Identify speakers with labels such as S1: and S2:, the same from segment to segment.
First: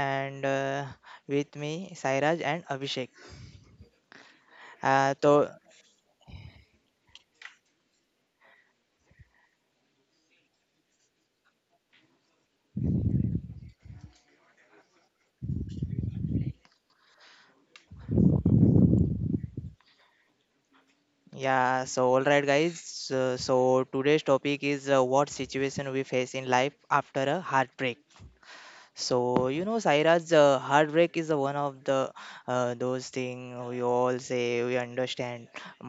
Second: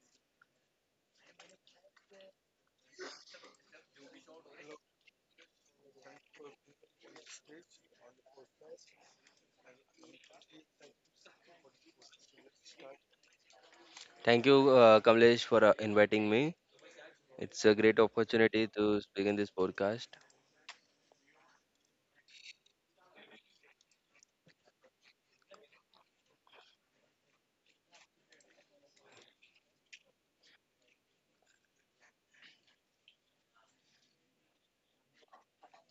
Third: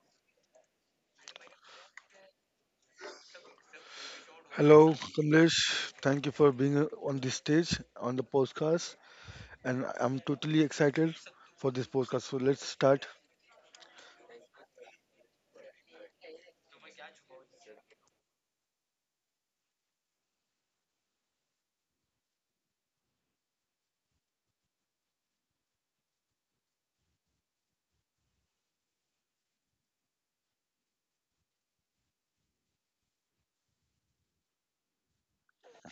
S1: and with me Sairaj and Abhishek.
S2: Hello,
S1: So,
S2: Kamlesh. Thank you for being on this stage on the podcast, and I'm totally excited for this podcast. So let's start.
S3: Thank you, Kamlesh, for inviting me. It's a great opportunity to speak in this podcast.
S1: yeah, so all right, guys. So, today's topic is what situation we face in life after a heartbreak. So Saira's heartbreak is the one of the those thing we all say we understand,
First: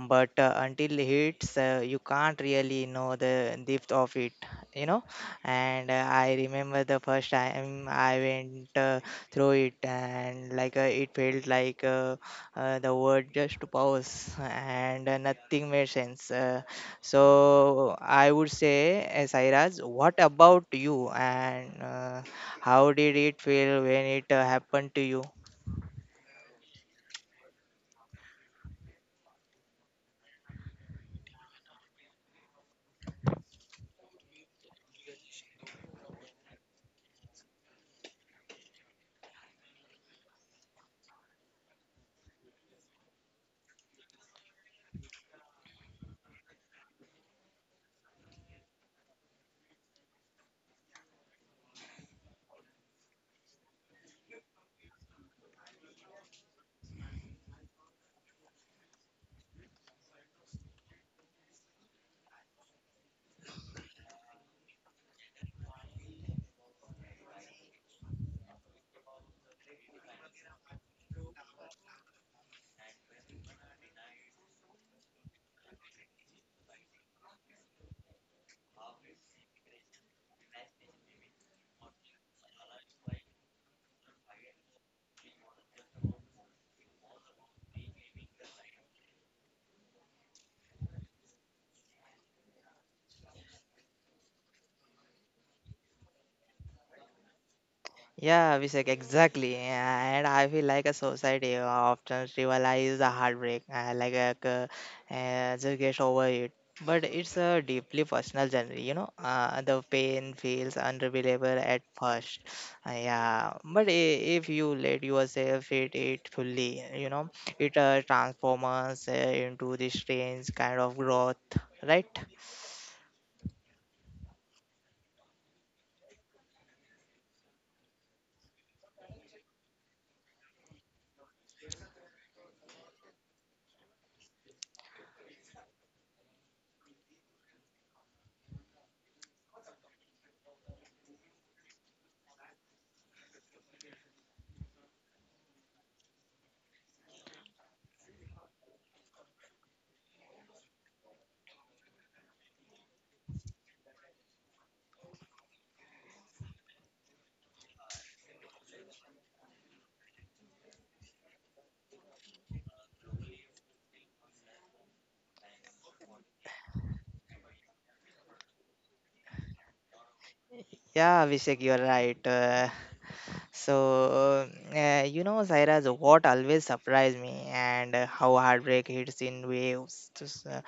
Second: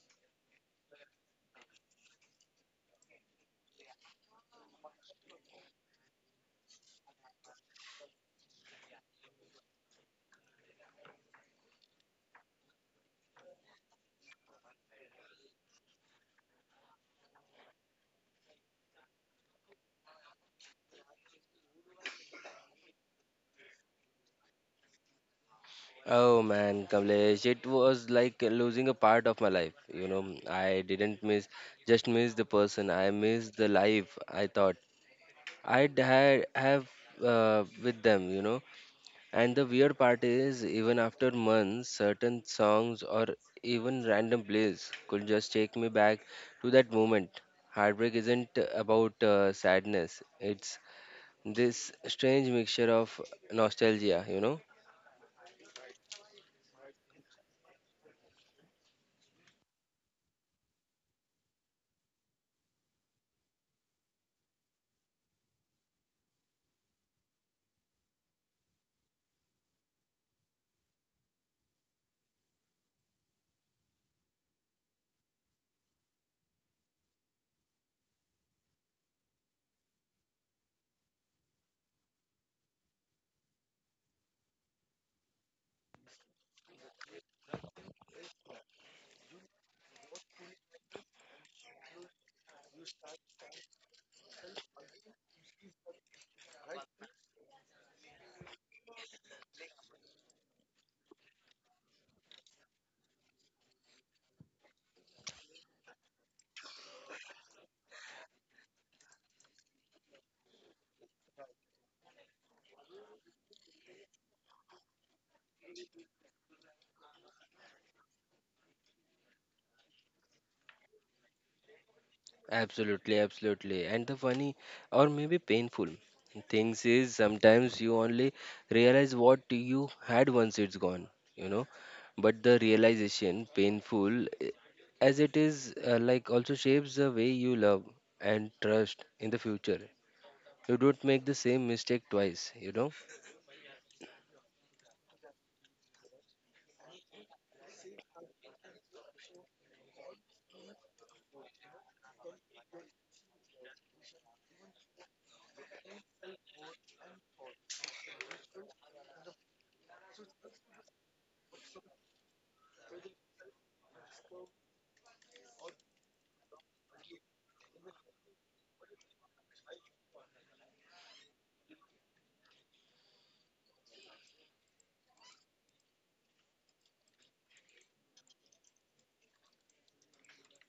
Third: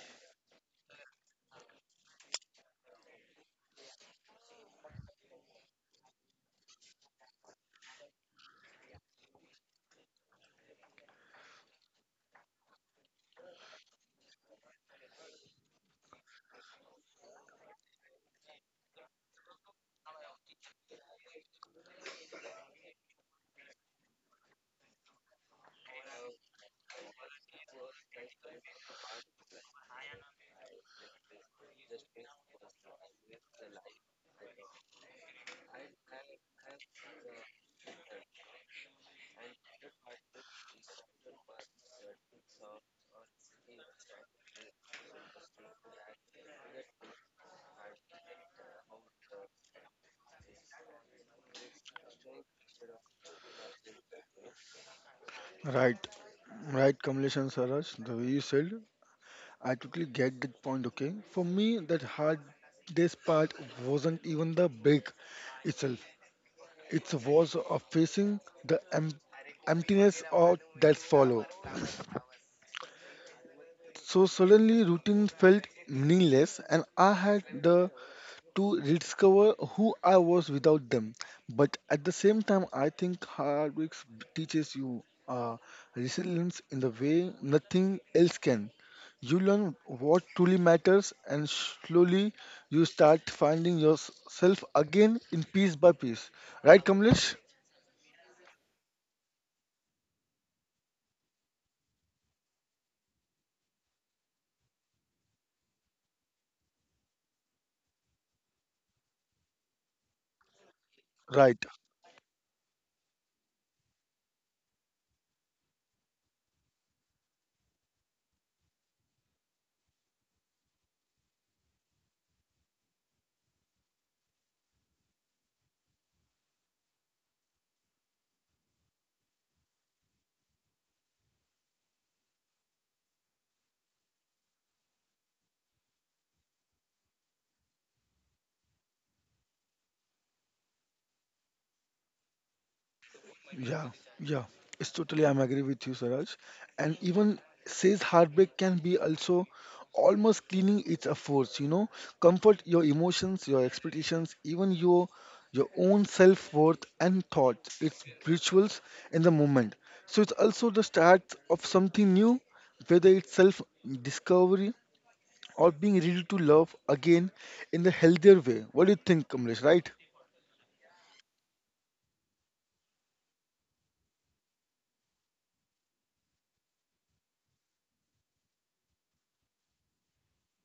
S1: but until it hits, you can't really know the depth of it. You know, and I remember the first time I went through it, and like it felt like the world just pause, and nothing made sense. So, I would say, Sairaj, what about you? And how did it feel when it happened to you?
S3: Oh man, Kamlesh, it was like losing a part of my life. You know, I didn't miss, just miss the person. I missed the life I thought have with them, you know. And the weird part is, even after months, certain songs or even random plays could just take me back to that moment. Heartbreak isn't about sadness, it's this strange mixture of nostalgia, you know?
S2: Right, right, Kamlesh and Saraj. The way you said, I totally get that point. Okay, for me, that hard days part wasn't even the break itself. It was of facing the emptiness of that follow. So suddenly, routine felt meaningless, and I had the to rediscover who I was without them. But at the same time, I think heartbreak teaches you uh, resilience in the way nothing else can. You learn what truly matters, and slowly you start finding yourself again in piece by piece. Right, Kamlesh?
S1: Yeah, Abhishek, exactly. And I feel like a society often trivializes the heartbreak, like just get over it. But it's a deeply personal journey. The pain feels unbearable
S2: Right.
S1: at first. Yeah. But if you let yourself hit it fully, it transforms into this strange kind of growth, right?
S3: Absolutely, absolutely. And the funny or maybe painful things is sometimes you only realize what you had once it's gone, you know? But the realization, painful as it is, also shapes the way you love and trust in the future. You don't make the same mistake twice, you know?
S2: Yeah, yeah, it's totally. I'm agree with you, Suraj. And even says heartbreak can be also almost cleaning its efforts. You know, comfort your emotions, your expectations, even your own self worth and thoughts. It's rituals in the moment. So it's also the start of something new, whether it's self discovery or being ready to love again in the healthier way. What do you think, Kamlesh? Right?
S1: Yeah, Abhishek, you're right. So, Sairaj, what always surprised me and how heartbreak hits in waves. Just,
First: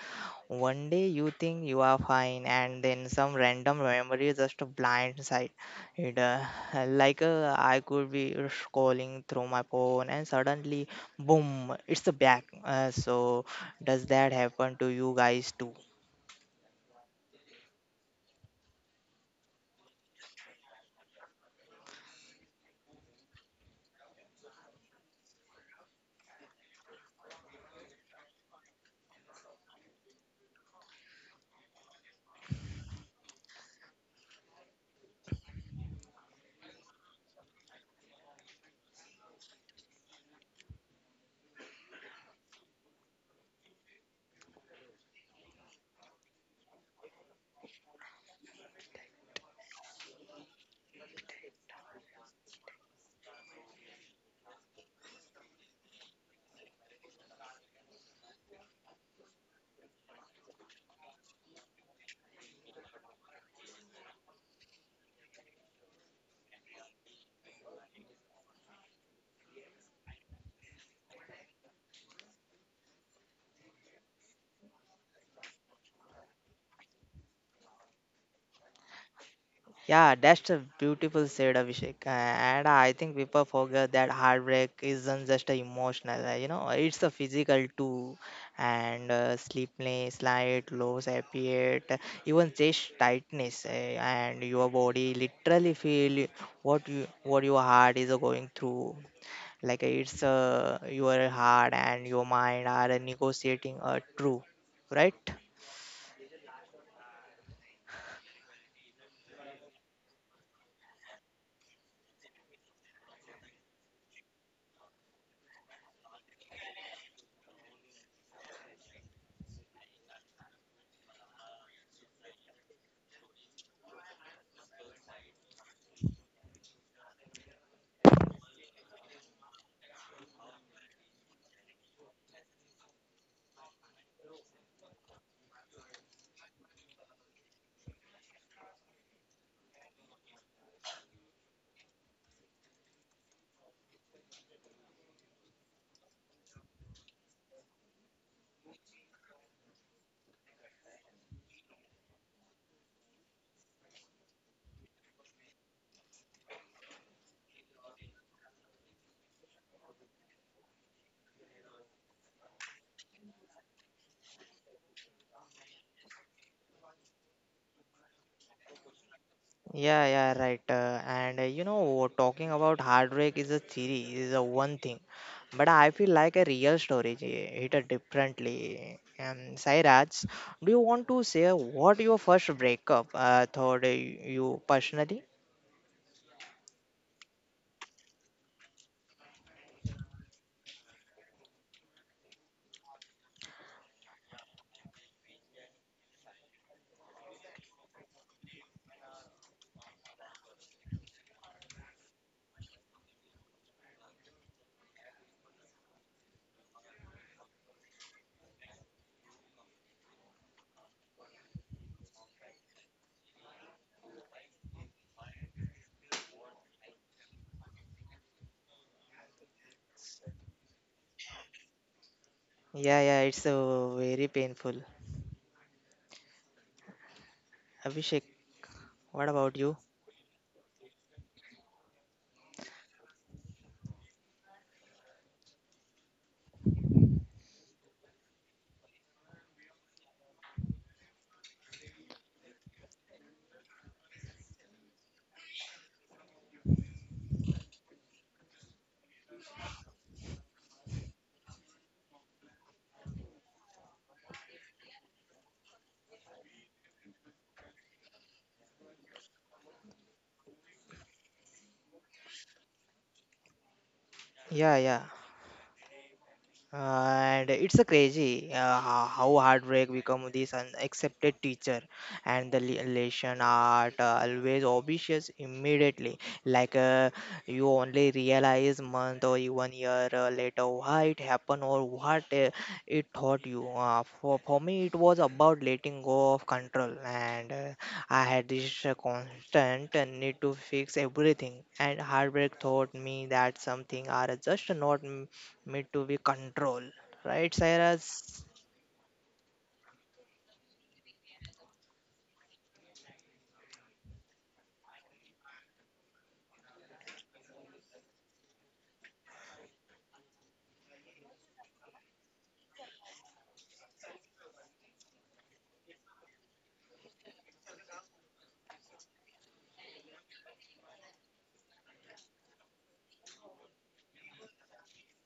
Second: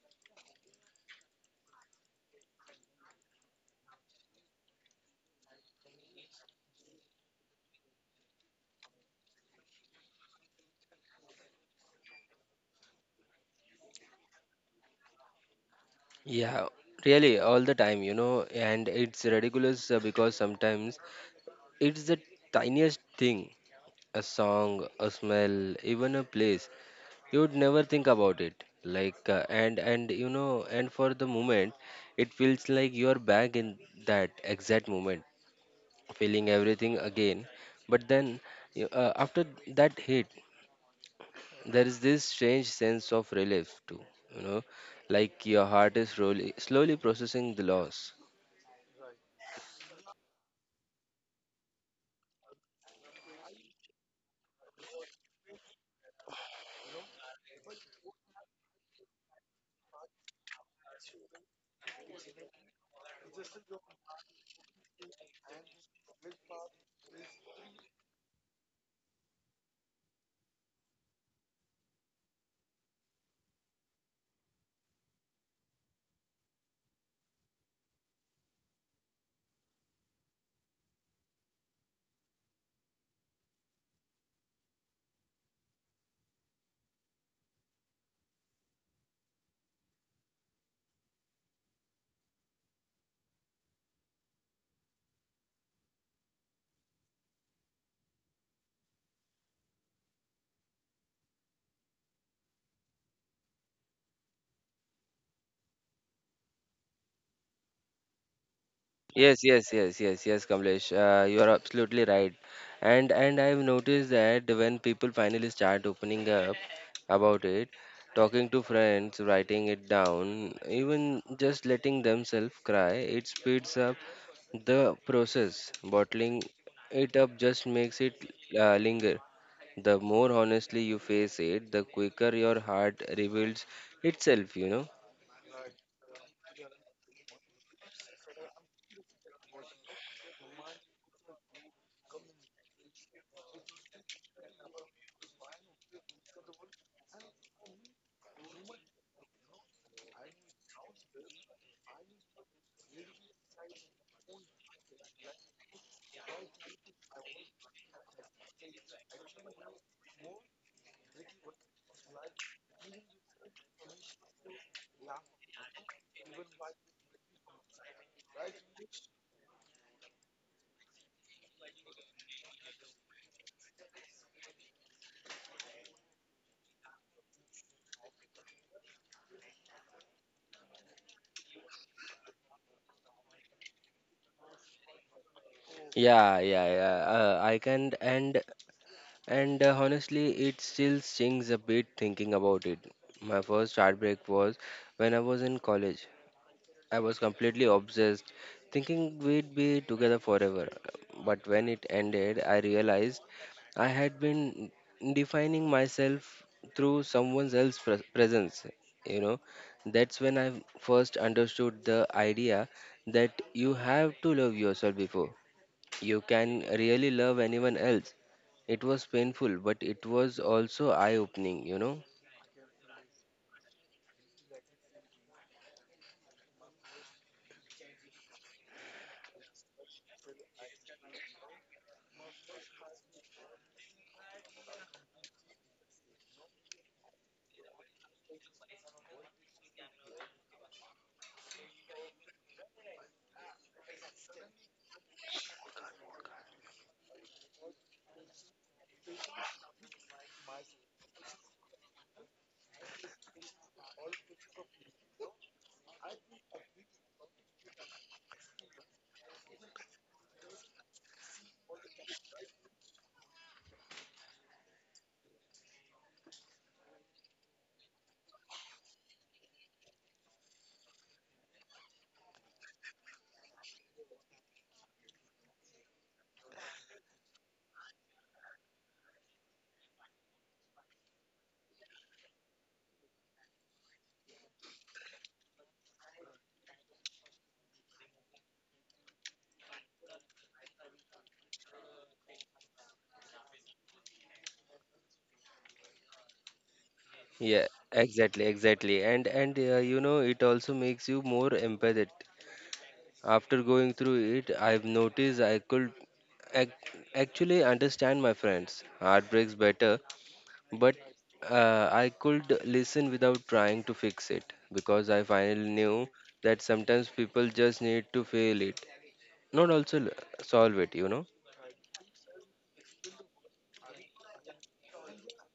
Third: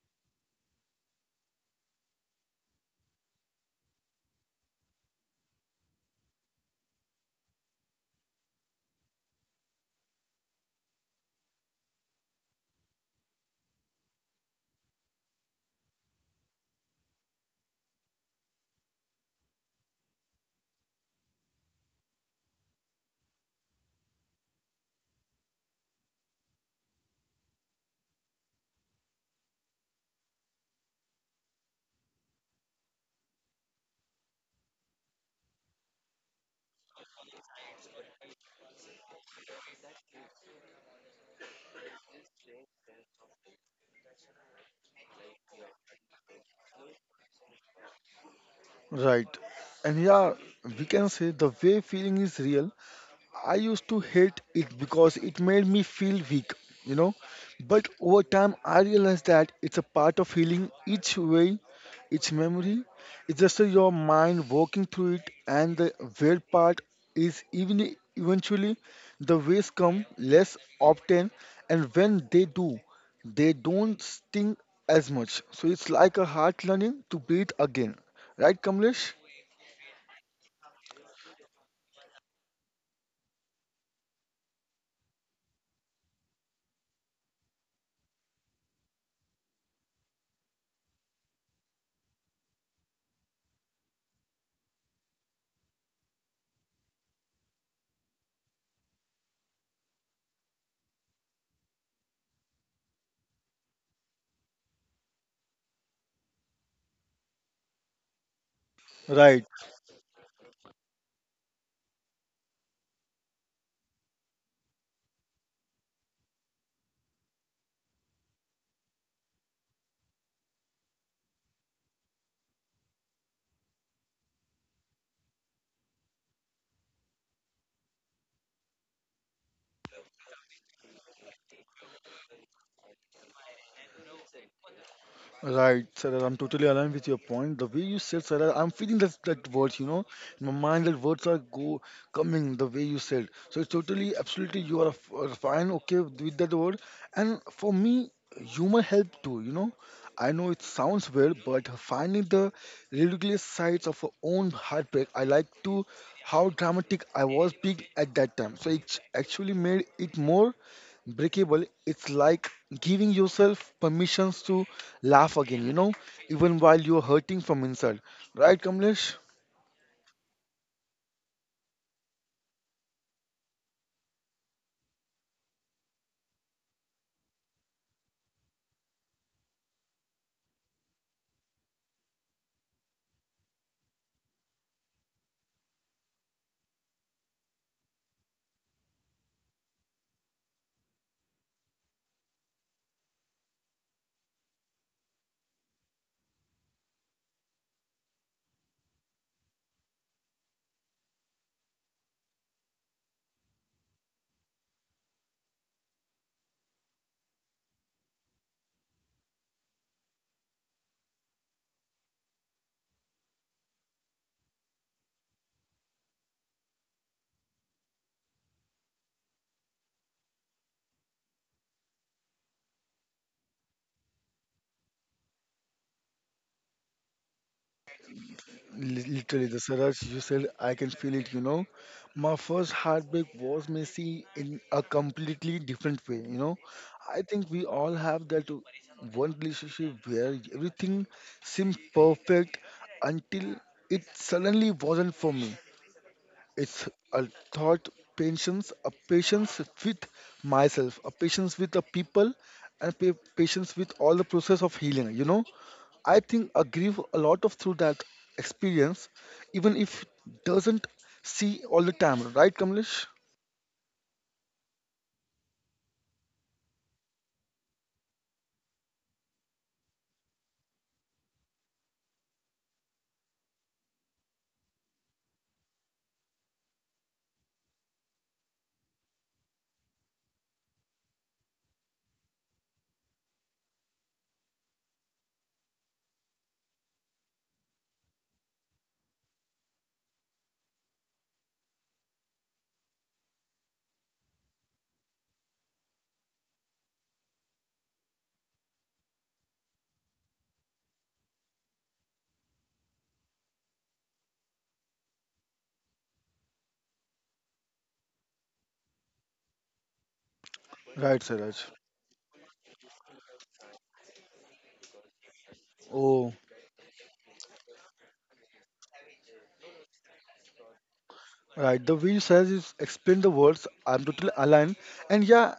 S1: one day you think you are fine, and then some random memory just blindsides it. Like I could be scrolling through my phone, and suddenly, boom, it's back. So, does that happen to you guys too?
S3: Yeah, really, all the time, you know? And it's ridiculous because sometimes it's the tiniest thing, a song, a smell, even a place. You would never think about it. And for the moment, it feels like you're back in that exact moment, feeling everything again. But then, after that hit, there is this strange sense of relief, too. You know, like your heart is slowly, slowly processing the loss.
S2: Right. And yeah, we can say the way feeling is real. I used to hate it because it made me feel weak, you know. But over time, I realized that it's a part of healing each way, each memory. It's just a your mind working through it, and the weird part is even eventually the ways come less often, and when they do, they don't sting as much. So it's like a heart learning to breathe again. Right, Kamlesh?
S1: Yeah, that's a beautiful said, Abhishek. And I think people forget that heartbreak isn't just a emotional, it's a physical too. And sleepless, light, low appetite, even chest tightness, and your body literally feel what your heart is going through. Like it's your heart and your mind are negotiating a true, right?
S2: Right,
S3: Yes, yes, yes, yes, yes, Kamlesh. You are absolutely right. And I've noticed that when people finally start opening up about it, talking to friends, writing it down, even just letting themselves cry, it speeds up the process. Bottling it up just makes it linger. The more honestly you face it, the quicker your heart reveals itself, you know.
S2: right, Sarah. I'm totally aligned with your point. The way you said, Sarah, I'm feeling that words, you know, in my mind that words are go coming the way you said. So it's totally, absolutely, you are fine, okay with that word. And for me, humor help too. You know, I know it sounds weird, but finding the ridiculous sides of our own heartbreak, I like to how dramatic I was being at that time. So it actually made it more breakable. It's like giving yourself permissions to laugh again, you know, even while you're hurting from inside, right, Kamlesh?
S1: Yeah, yeah, right. And talking about heartbreak is a theory, is a one thing. But I feel like a real story hit it differently. Sairaj, do you want to say what your first breakup thought you personally?
S3: Yeah, yeah, yeah. I can, and Honestly, it still stings a bit thinking about it. My first heartbreak was when I was in college. I was completely obsessed, thinking we'd be together forever. But when it ended, I realized I had been defining myself through someone else's presence. You know, that's when I first understood the idea that you have to love yourself before you can really love anyone else. It was painful, but it was also eye-opening, you know.
S1: Yeah, yeah, it's very painful. Abhishek, what
S2: Literally
S1: about
S2: the
S1: you?
S2: Suraj you said, I can feel it, you know. My first heartbreak was messy in a completely different way, you know. I think we all have that one relationship where everything seemed perfect until it suddenly wasn't for me. It's a thought patience, a patience with myself, a patience with the people, and patience with all the process of healing. You know, I think I grieve a lot of through that experience, even if doesn't see all the time. Right, Kamlesh?
S1: Yeah, yeah. And it's a crazy how heartbreak become this unaccepted teacher, and the lesson art always obvious immediately, like you only realize month or even year later why it happened or what it taught you. For me it was about letting go of control, and I had this constant need to fix everything, and heartbreak taught me that something are just not me to be control, right,
S3: Yeah,
S1: Cyrus?
S3: exactly, exactly. And you know, it also makes you more empathetic. After going through it, I've noticed I could ac actually understand my friends' heartbreaks better, but
S2: Right, Siraj.
S3: I could listen without trying to fix it because I finally knew that sometimes people just need to feel it, not also l- solve it, you know.
S2: Right, the way you says is explain the words. I'm totally aligned. And yeah,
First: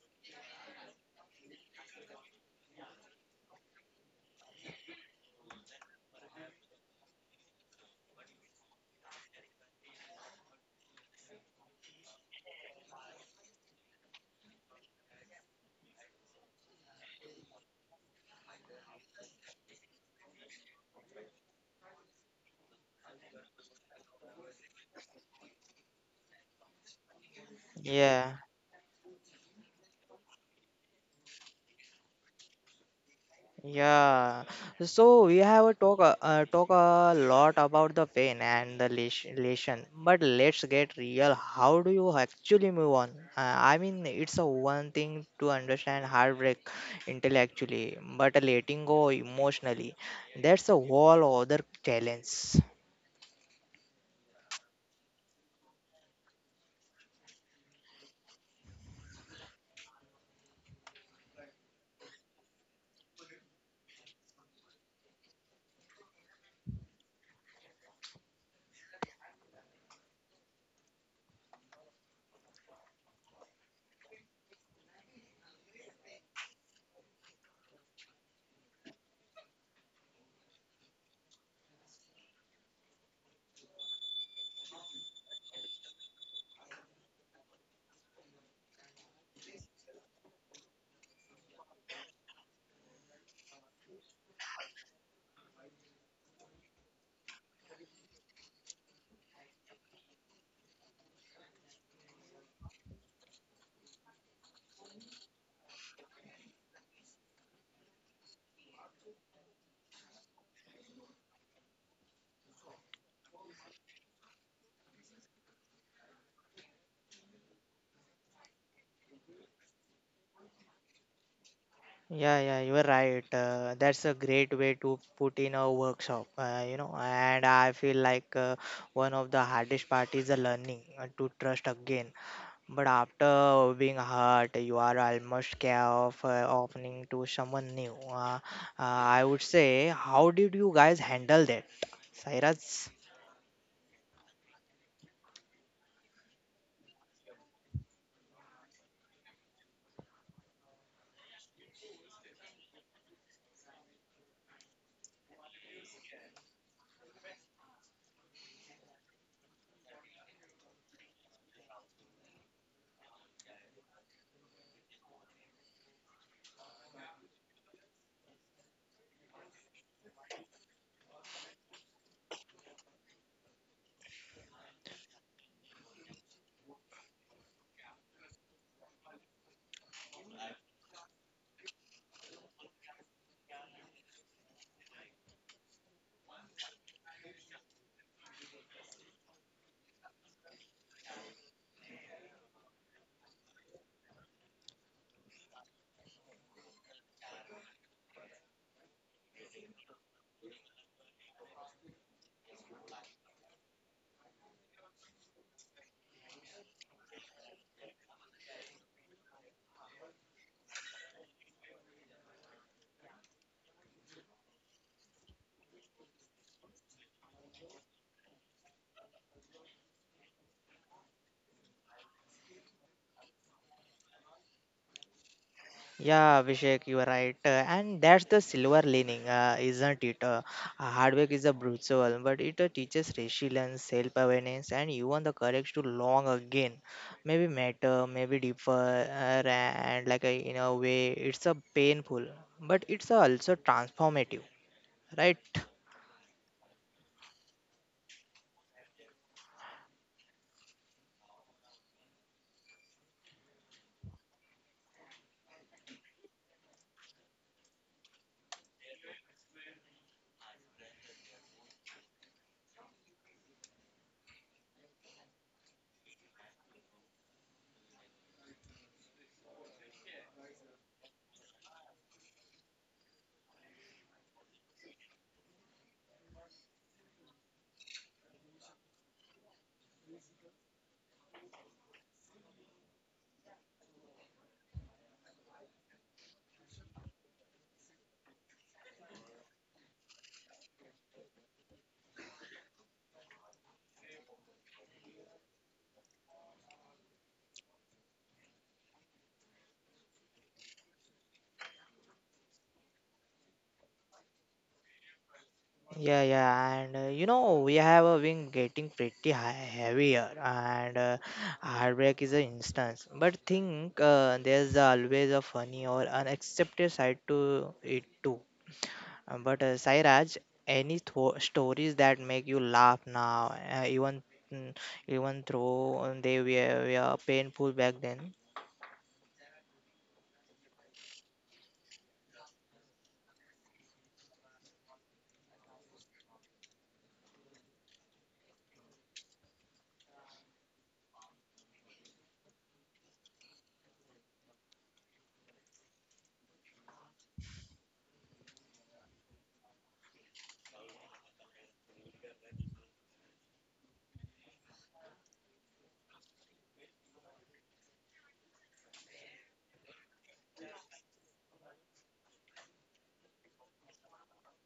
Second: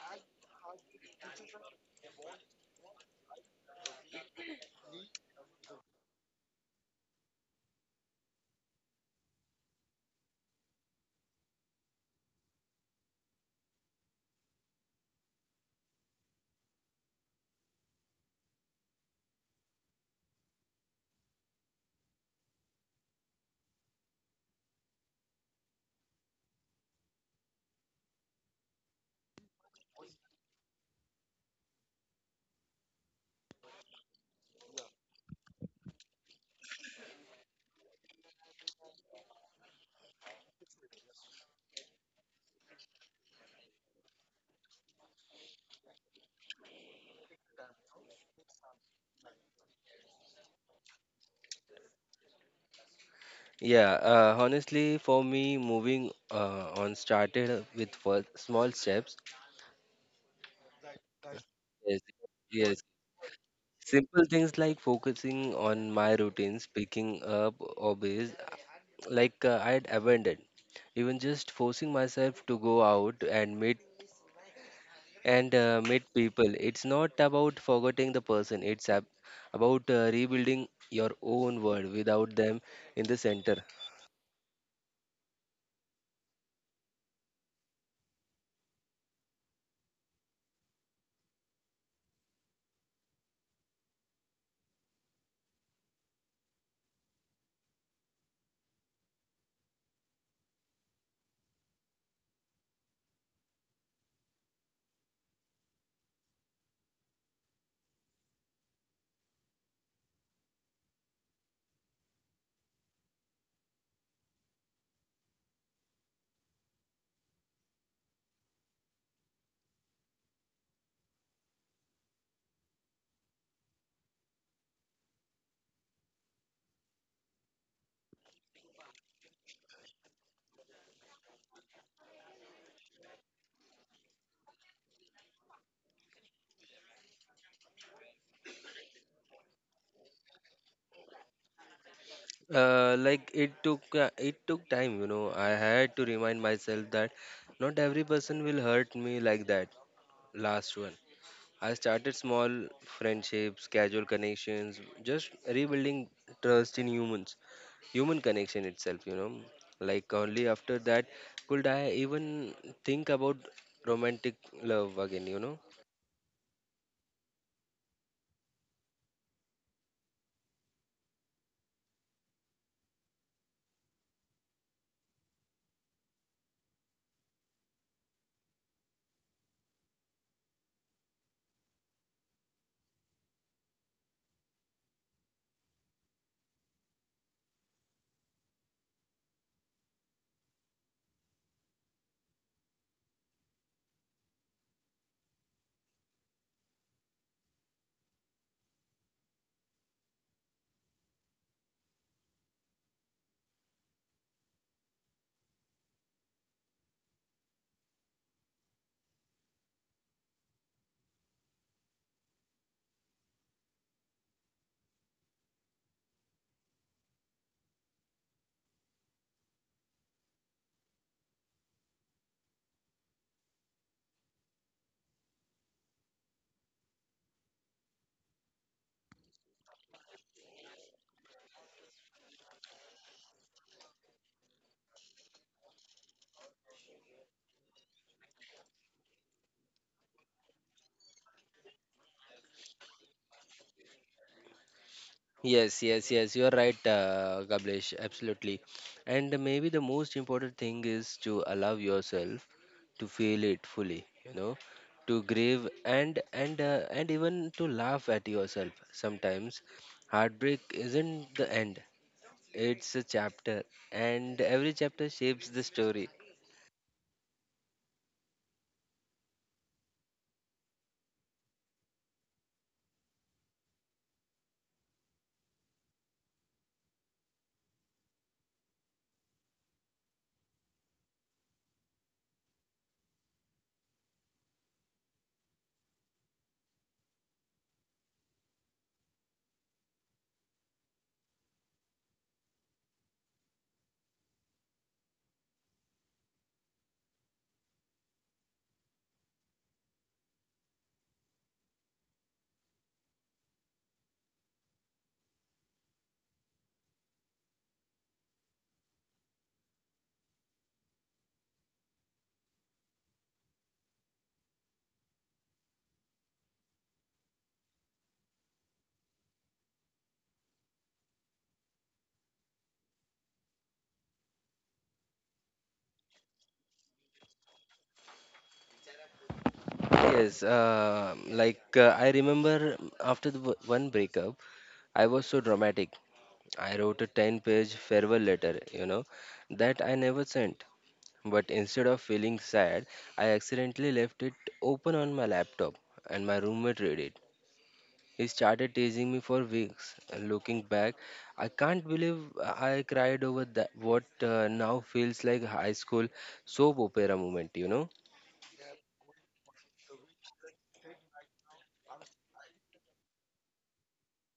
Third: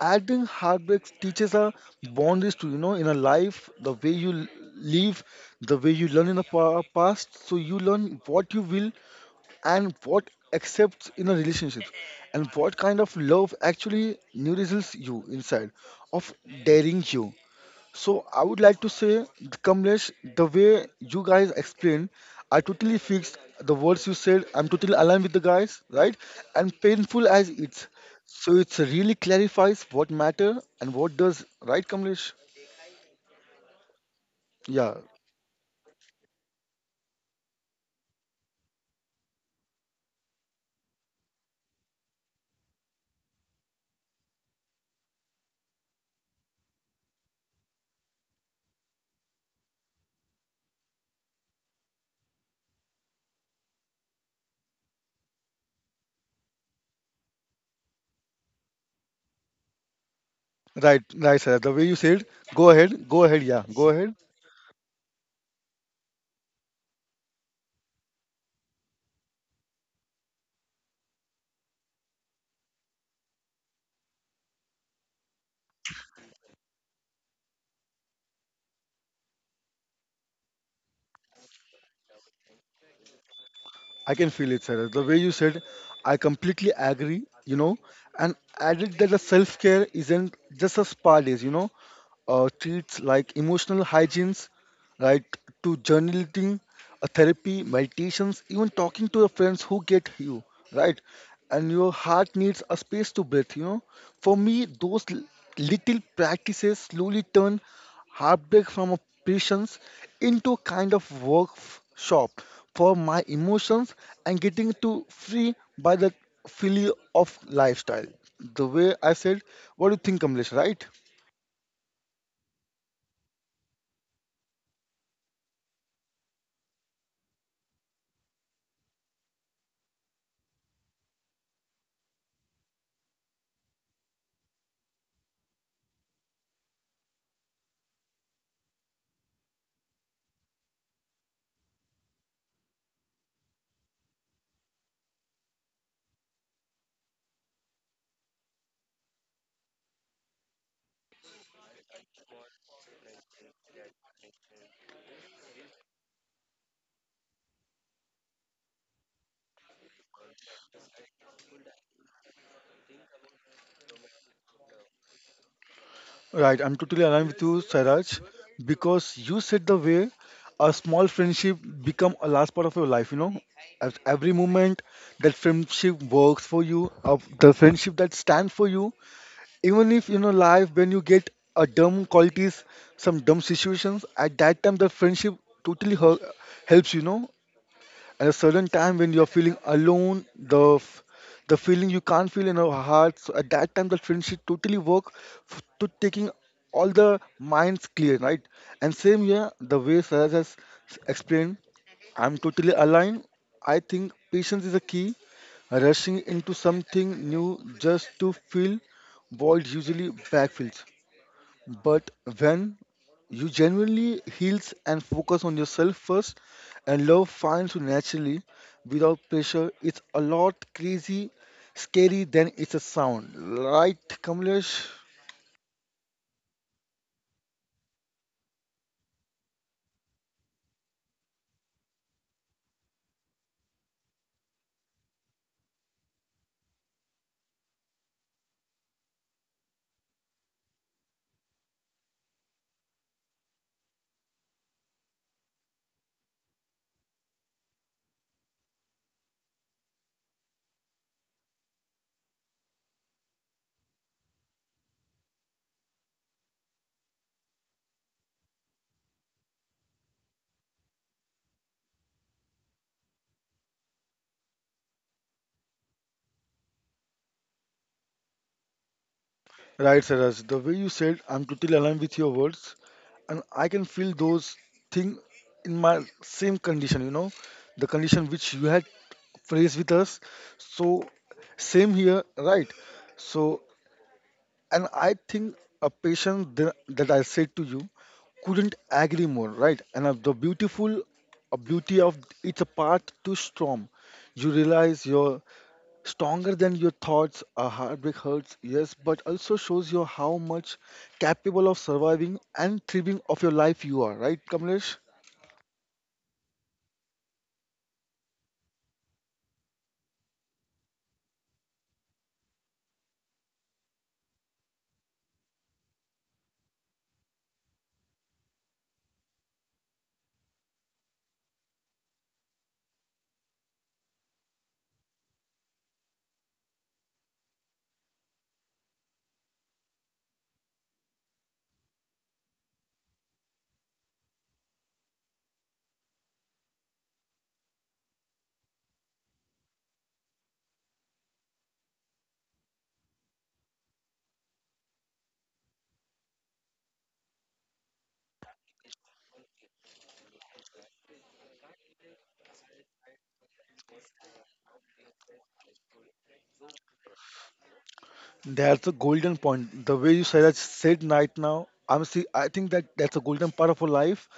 S2: adding heartbreaks teaches our boundaries to, you know, in a life, the way you live, the way you learn in the past. So you learn what you will and what accepts in a relationship, and what kind of love actually nourishes you inside, of daring you. So I would like to say, Kamlesh, the way you guys explained, I totally fixed the words you said. I'm totally aligned with the guys, right? And painful as it's, so
S1: Yeah,
S2: it's really clarifies what matter and what does, right, Kamlesh?
S1: yeah.
S2: Yeah,
S1: So we have a talk a lot about the pain and the lesion, but let's get real. How do you actually move on? I mean, it's a one thing to understand heartbreak intellectually, but letting go emotionally, that's a whole other challenge.
S3: Yeah, honestly, for me, moving on started with first small steps.
S2: right, right, sir. The way you
S3: Yes,
S2: said,
S3: yes.
S2: go ahead, yeah, go ahead.
S3: Simple things like focusing on my routines, picking up hobbies I had abandoned. Even just forcing myself to go out and meet people. It's not about forgetting the person. It's about rebuilding your own world without them in the center.
S2: I can feel it, sir. The way you said, I completely agree, you know, and added that the self care isn't just a spa days, you know, treats like emotional hygiene, right? To journaling, a therapy, meditations, even talking to your friends who get you, right? And your heart needs a space to breathe, you know. For me, those little practices slowly turn heartbreak from a patience into a kind of workshop for my emotions and getting to free by the feeling of lifestyle. The way I said, what do you think, Kamlesh, right?
S1: Yeah, yeah, you are right. That's a great way to put in a workshop. And I feel like one of the hardest part is the learning to trust again. But after being hurt, you are almost scared of opening to someone new. I would say, how did you guys handle that, Sairaj?
S3: It took it took time, you know. I had to remind myself that not every person will hurt me like that last one. I started small, friendships, casual connections, just rebuilding trust in human connection itself, you know. Like only after that could I even think about romantic love again, you know.
S2: Right, I'm totally aligned with you, Sairaj, because you said the way a small friendship become a large part of your life. You know, at every moment that friendship works for you, of the friendship that stands for you, even if you know life when you get a dumb qualities, some dumb situations, at that time the friendship totally helps. You know, at a certain time when you're feeling alone, the feeling you can't feel in your heart. So at that time, the friendship totally work to taking all the minds clear, right? And same here, the way Saraj has explained, I'm totally aligned. I think patience is a key. Rushing into something new just to fill void usually backfills. But when you genuinely heals and focus on yourself first, and love finds you naturally without pressure, it's a lot crazy, scary than it's a sound. Right, Kamlesh?
S1: Yeah, Abhishek, you are right. And that's the silver lining, isn't it? Hard work is a brutal, but it teaches resilience, self awareness, and even the courage to long again. Maybe matter, maybe deeper, and like in a way, it's a painful, but it's also transformative, right?
S3: Yes, yes, yes, you're right, Kamlesh, absolutely. And maybe the most important thing is to allow yourself to feel it fully, you know, to grieve and even to laugh at yourself. Sometimes heartbreak isn't the end; it's a chapter, and every chapter shapes the story.
S2: Right, Saraj. The way you said, I'm totally aligned with your words, and I can feel those things in my same condition. You know, the condition which you had phrased with us. So same here, right? So and I think a patient that I said to you couldn't agree more, right? And the beautiful beauty of it's a path to storm. You realize you're stronger than your thoughts. A heartbreak hurts, yes, but also shows you how much capable of surviving and thriving of your life you are, right, Kamlesh?
S1: Yeah, yeah, and we have been getting pretty high, heavier, and heartbreak is an instance. But think there's always a funny or unaccepted side to it too. But Sairaj, any stories that make you laugh now, even mm, even though they were painful back then?
S3: Yes, I remember after the one breakup, I was so dramatic. I wrote a 10-page farewell letter, you know, that I never sent. But instead of feeling sad, I accidentally left it open on my laptop and my roommate read it. He started teasing me for weeks. And looking back, I can't believe I cried over that, what now feels like high school soap opera moment, you know.
S2: That's a golden point. The way you said that said right now, I'm see. I think that that's a golden part of our life,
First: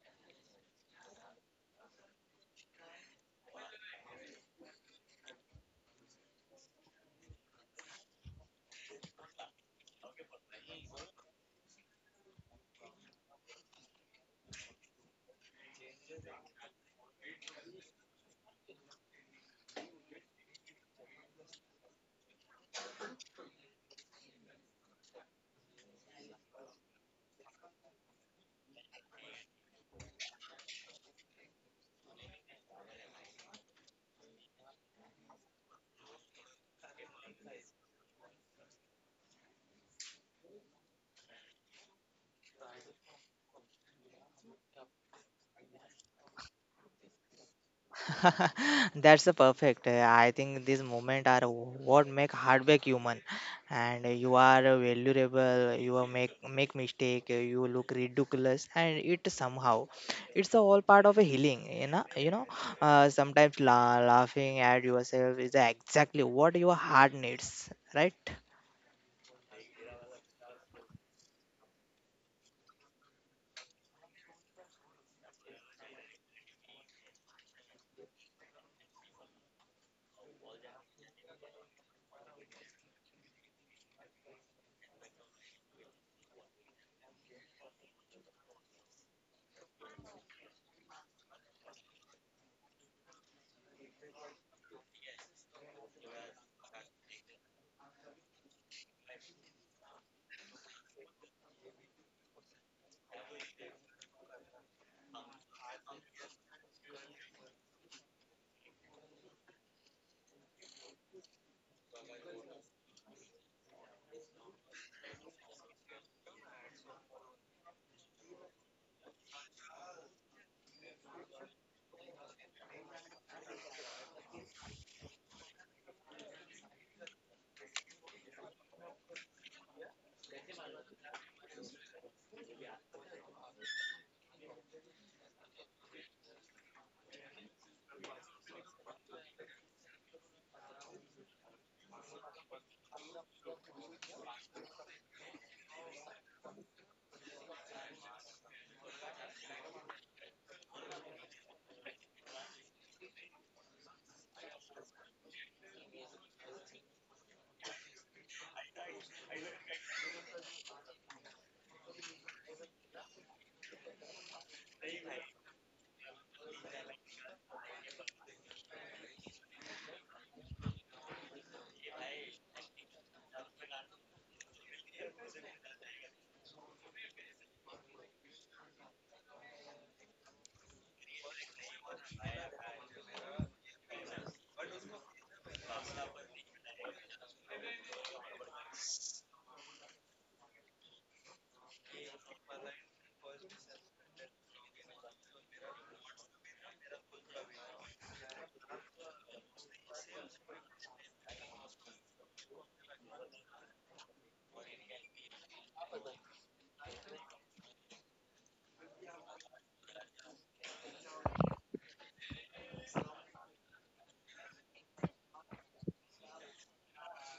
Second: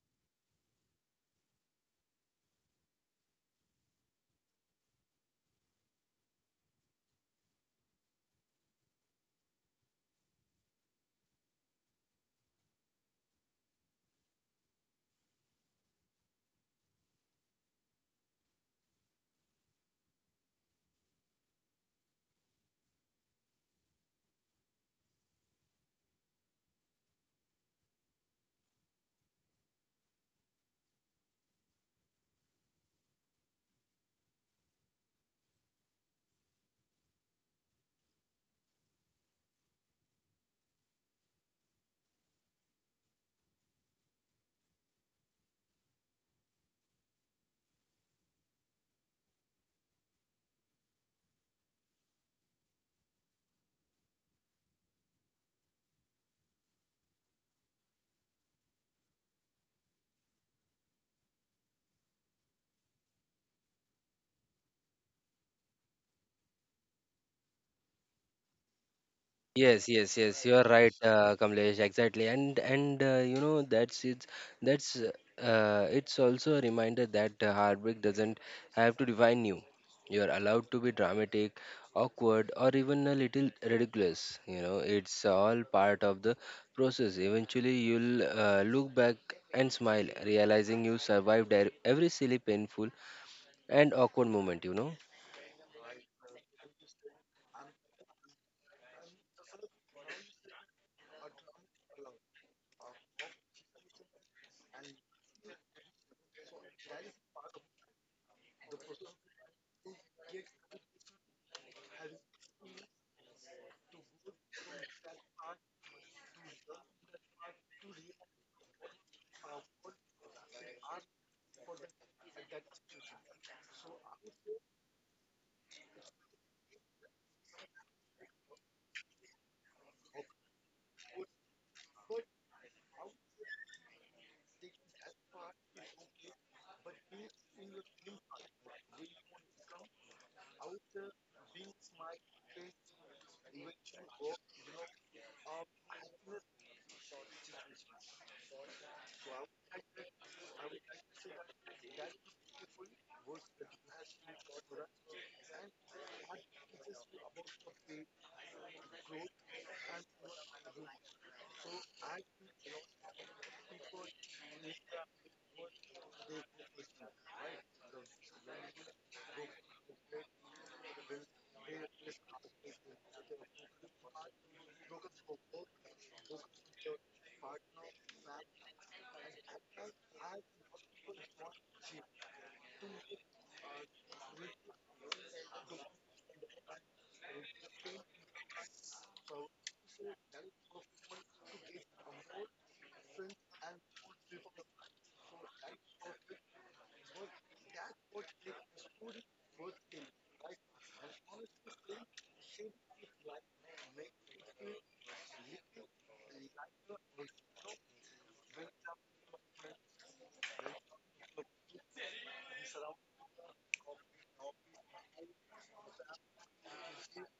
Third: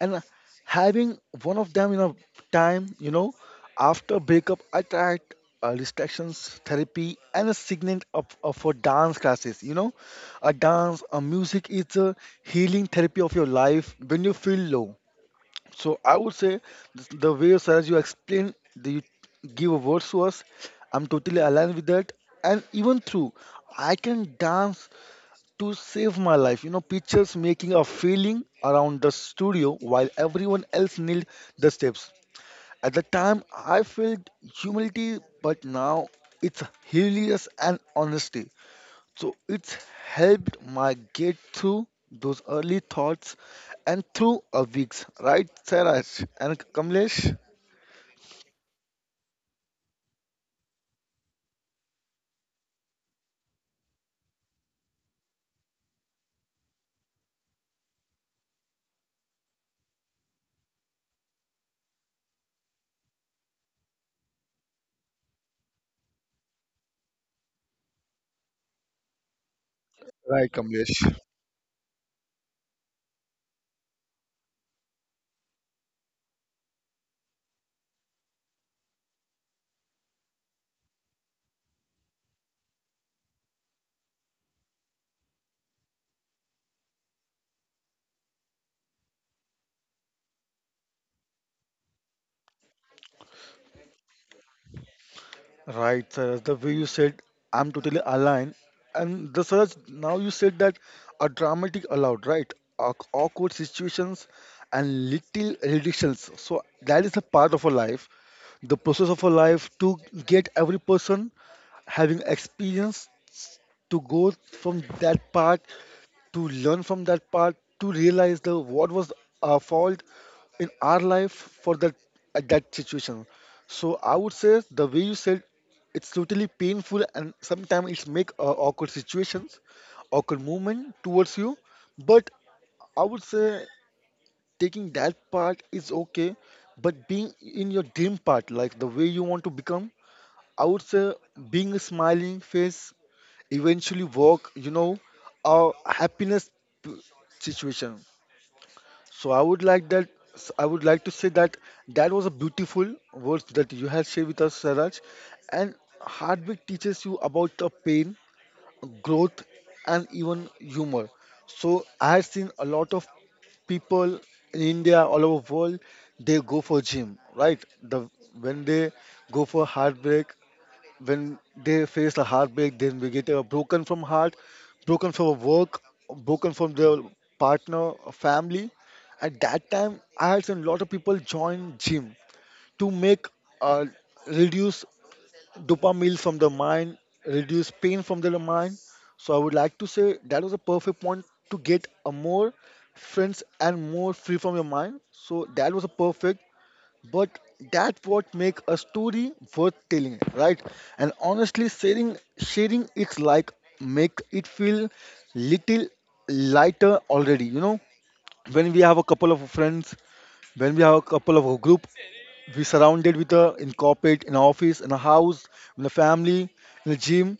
S2: and having one of them in a time, you know, after breakup, I tried distractions therapy and a signet up, for dance classes. You know, a dance, a music is a healing therapy of your life when you feel low. So I would say the way Saraj you explain the you give words to us, I'm totally aligned with that. And even through, I can dance to save my life. You know, pictures making a feeling around the studio while everyone else nailed the steps. At the time, I felt humility, but now it's hilarious and honesty. So it's helped my get through those early thoughts and through a weeks, right, Sairaj and Kamlesh?
S1: That's the perfect. I think these moments are what make heartbreak human, and you are valuable. You are make mistake. You look ridiculous, and it somehow, it's a all part of a healing. Sometimes laughing at yourself is exactly what your heart needs, right?
S3: Yes, yes, yes.
S2: Right,
S3: You are right,
S2: Kamlesh.
S3: Kamlesh. Exactly, and you know that's it's also a reminder that heartbreak doesn't have to define you. You're allowed to be dramatic, awkward, or even a little ridiculous. You know, it's all part of the process. Eventually, you'll look back and smile, realizing you survived every silly, painful, and awkward moment. You know.
S2: Right, Sairaj, the way you said, I'm totally aligned. And the Sairaj, now you said that a dramatic allowed, right? Awkward situations and little reductions. So that is a part of a life, the process of a life to get every person having experience to go from that part, to learn from that part, to realize the what was our fault in our life for that at that situation. So I would say the way you said it's totally painful and sometimes it's make awkward situations, awkward movement towards you. But I would say taking that part is okay, but being in your dream part, like the way you want to become, I would say being a smiling face eventually work, you know, our happiness p- situation. So I would like that. I would like to say that that was a beautiful words that you have shared with us, Saraj. And heartbreak teaches you about the pain, growth, and even humor. So I have seen a lot of people in India, all over world, they go for gym, right? The when they go for heartbreak, when they face a heartbreak, then we get broken from heart, broken from work, broken from their partner, family. At that time, I had seen a lot of people join gym to make uh, reduce dopamine from the mind, reduce pain from the mind. So I would like to say that was a perfect point to get a more friends and more free from your mind. So that was a perfect, but that what make a story worth telling, right? And honestly sharing, sharing it's like make it feel little lighter already, you know. When we have a couple of friends, when we have a couple of a group, we surrounded with a in corporate, in office, in a house, in a family, in a gym,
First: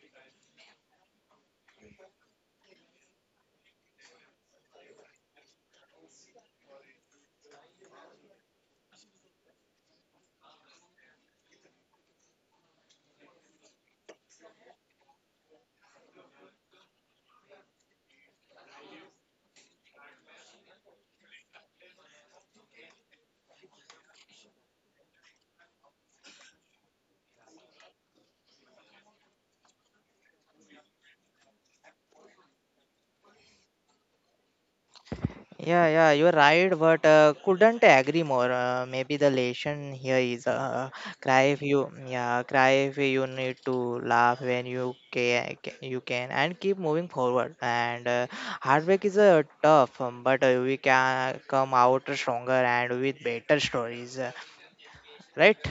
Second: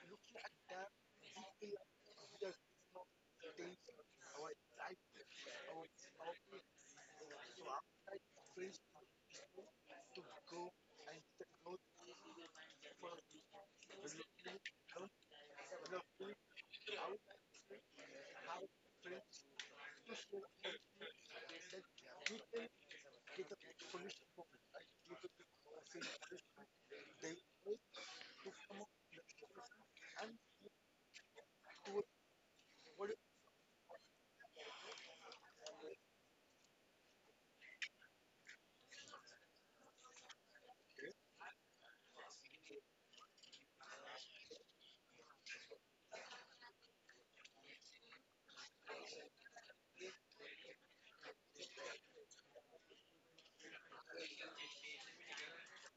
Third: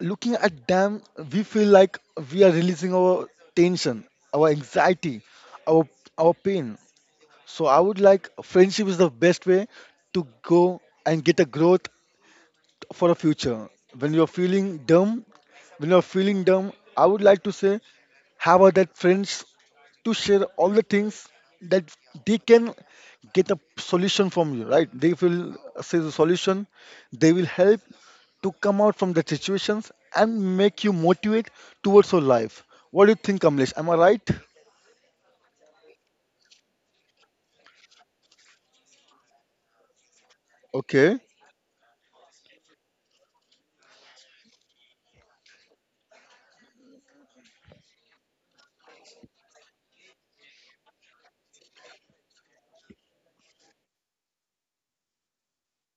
S2: looking at them, we feel like we are releasing our tension, our anxiety, our our pain. So I would like friendship is the best way to go and get a growth for a future. When you're feeling dumb, when you're feeling dumb, I would like to say have a that friends to share all the things that they can get a solution from you, right? They will say the solution, they will help to come out from the situations and make you motivate towards your life. What do you think, Kamlesh? Am I right?
S1: Yeah, yeah, you're right, but couldn't agree more. Maybe the lesson here is
S2: Okay,
S1: cry if you, yeah, cry if you need to laugh when you can, and keep moving forward. And heartbreak is tough, but we can come out stronger and with better stories, right?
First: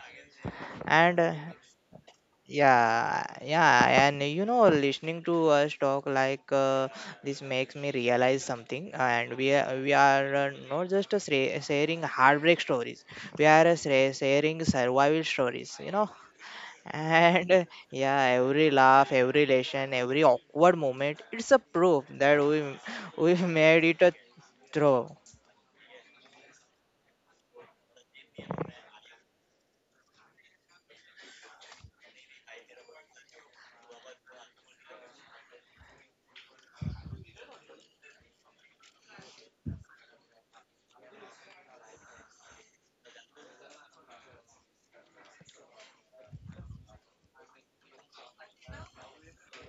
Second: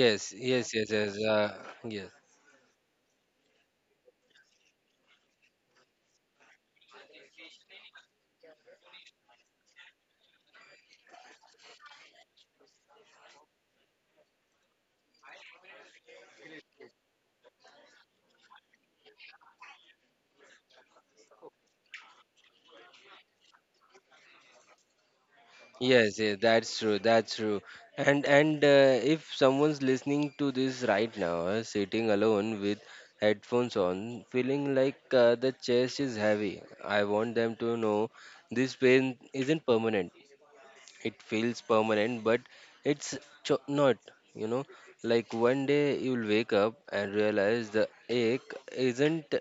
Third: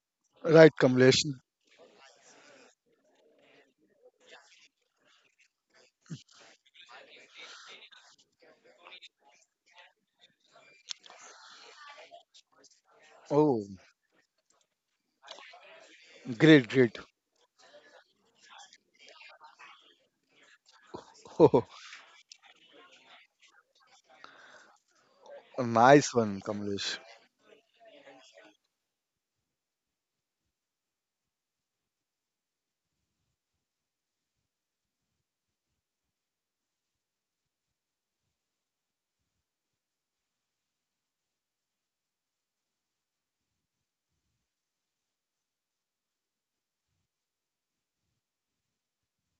S3: Yes,
S2: right,
S3: yes, yes, yes.
S1: And
S2: Kamlesh.
S3: Yes.
S1: Yeah, yeah, and listening to us talk like this makes me realize something. And we are not just sharing heartbreak stories; we are
S2: Oh,
S1: sharing survival stories.
S2: great, great.
S1: and yeah, every laugh, every lesson, every awkward moment—it's a
S2: Oh,
S1: proof that we made it through.
S2: nice
S3: Yes, yes,
S2: one,
S3: that's
S2: Kamlesh.
S3: true. That's true. And if someone's listening to this right now, sitting alone with headphones on, feeling like the chest is heavy, I want them to know this pain isn't permanent. It feels permanent, but it's not. You know, like one day you'll wake up and realize the ache isn't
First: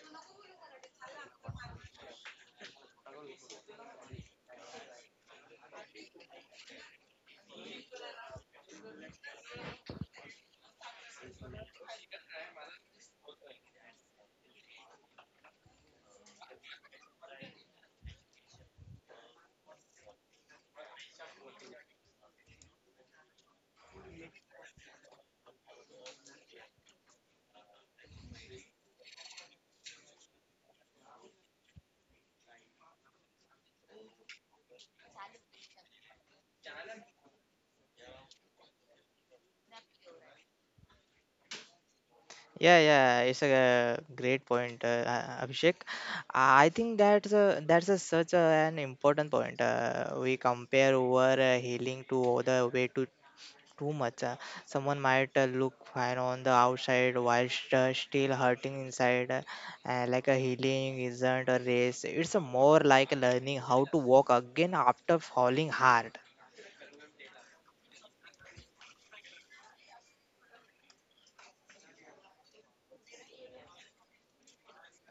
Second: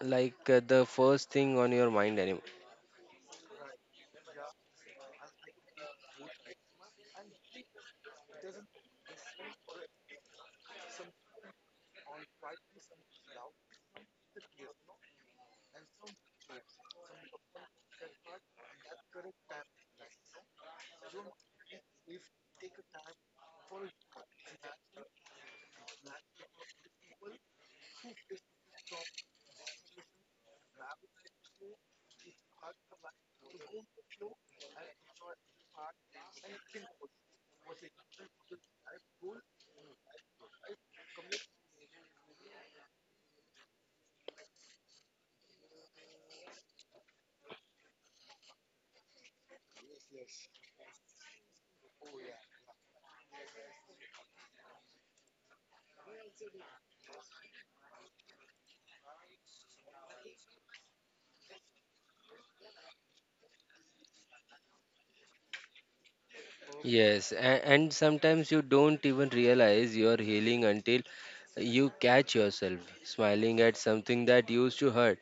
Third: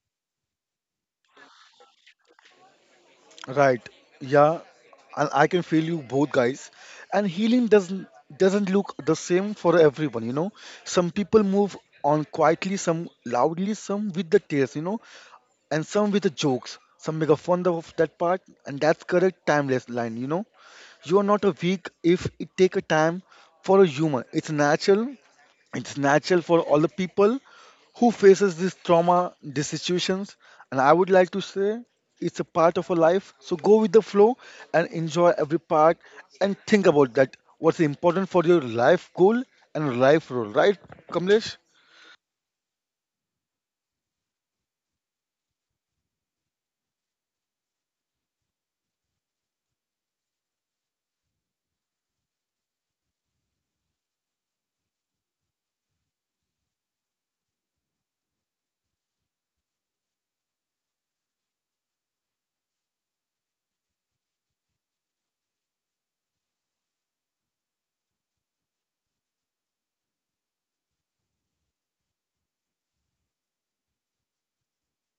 S3: the first thing on your mind anymore.
S2: Right. Yeah, and I can feel you both guys. And healing doesn't look the same for everyone, you know. Some people move on quietly, some loudly, some with the tears, you know, and some with the jokes. Some make a fun of that part, and that's correct timeless line, you know. You are not a weak if it take a time for a human. It's natural for all the people who faces this trauma these situations, and I would like to say it's a part of a life, so go with the flow and enjoy every part, and think about that what's important for your life goal and life role, right, Kamlesh?
S1: Yeah, yeah, it's a great point, Abhishek. I think that's a, such a, an important point. We compare over healing to other way too much. Someone might look fine on the outside while still hurting inside. Like a healing isn't a race. It's a more like learning how to walk again after falling hard.
S3: Yes, and sometimes you don't even realize you're healing until you catch yourself smiling at something that used to hurt,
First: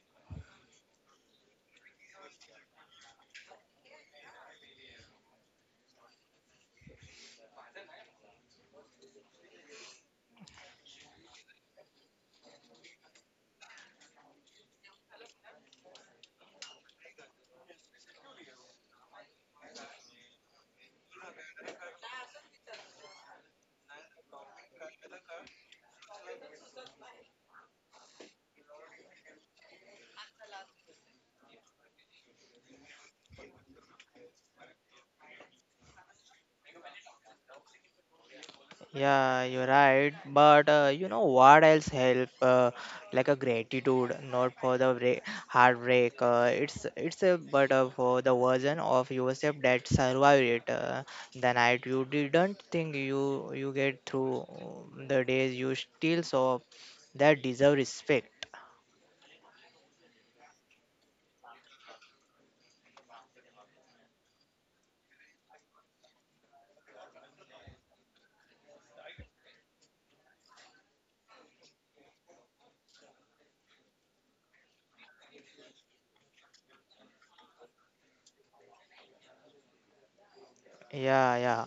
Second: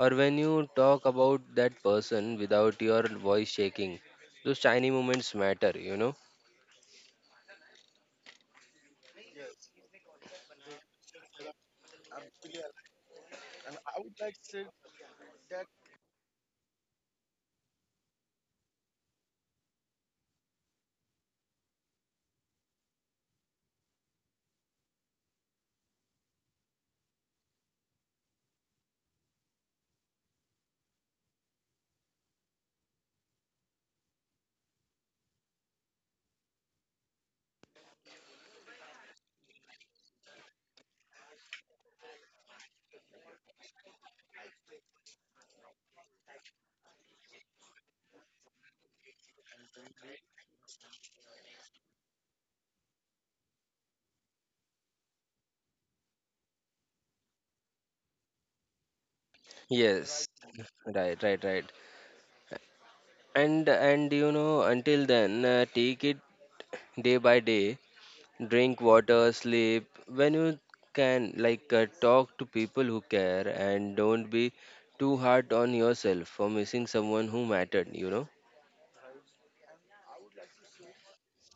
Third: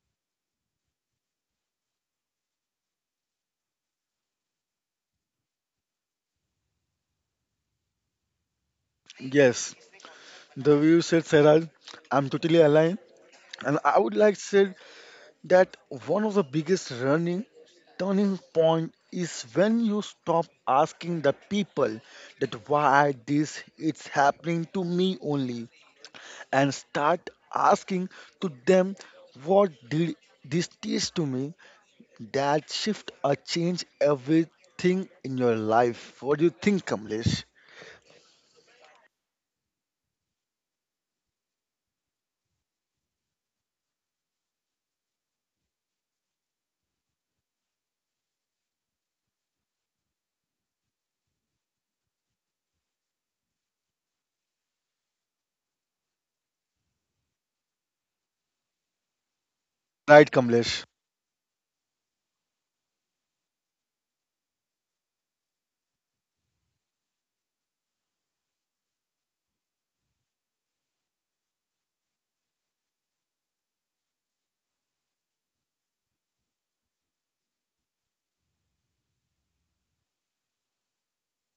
S3: or when you talk about that person without your voice shaking. Those tiny moments matter, you know.
S2: Yes, the way you said, Sarah, I'm totally aligned. And I would like to say that one of the biggest running turning point is when you stop asking the people that why this it's happening to me only, and start asking to them what did this teach to me. That shift or change everything in your life. What do you think, Kamlesh?
S1: Yeah, you're right. But you know what else help? Like a gratitude, not for the break, heartbreak. It's a but for the version of yourself that survived it. The night you didn't think you get through, the days you still saw that deserve respect.
S3: Yes,
S2: Right, Kamlesh.
S3: right, right, right. And you know, until then, take it day by day. Drink water, sleep when you can, talk to people who care, and don't be too hard on yourself for missing someone who mattered, you know.
S1: Yeah, yeah,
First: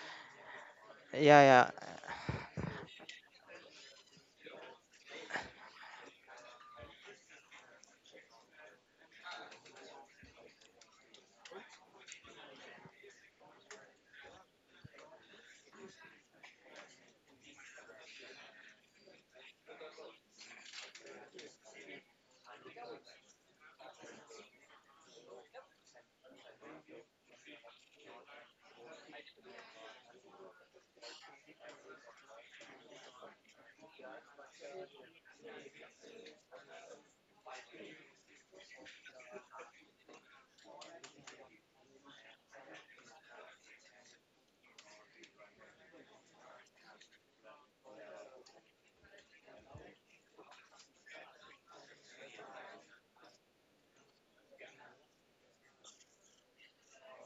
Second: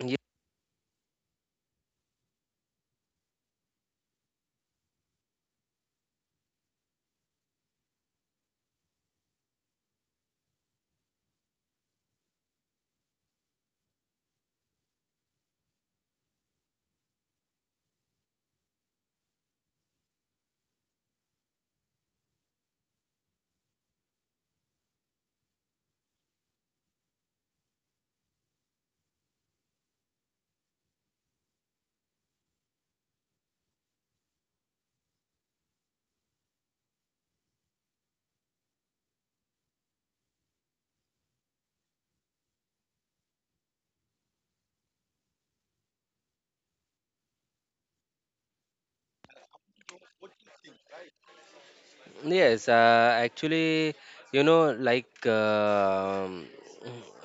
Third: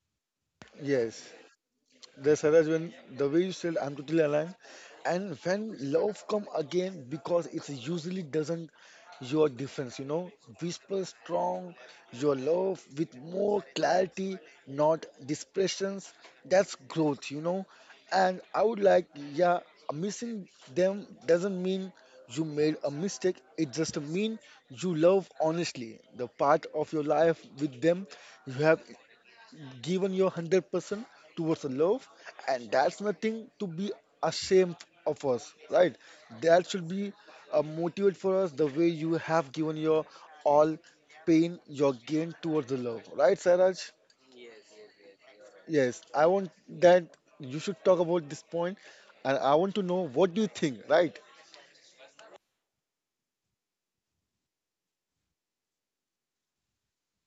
S3: Ye-
S2: Yes.
S1: yeah, yeah.
S2: The Saraj, when the way you said, I'm totally aligned. And when love come again, because it usually doesn't, your difference, you know, whisper strong your love with more clarity, not depressions. That's growth, you know. And I would like, yeah, missing them doesn't mean you made a mistake. It just mean you love honestly the part of your life with them. You have given your 100% towards the love, and that's nothing to be ashamed of us, right? That should be a motivate for us, the way you have given your all pain, your gain towards the love, right, Saraj? Yes, I want that you should talk about this point, and I want to know what do you think, right?
S3: Yes, actually, you know,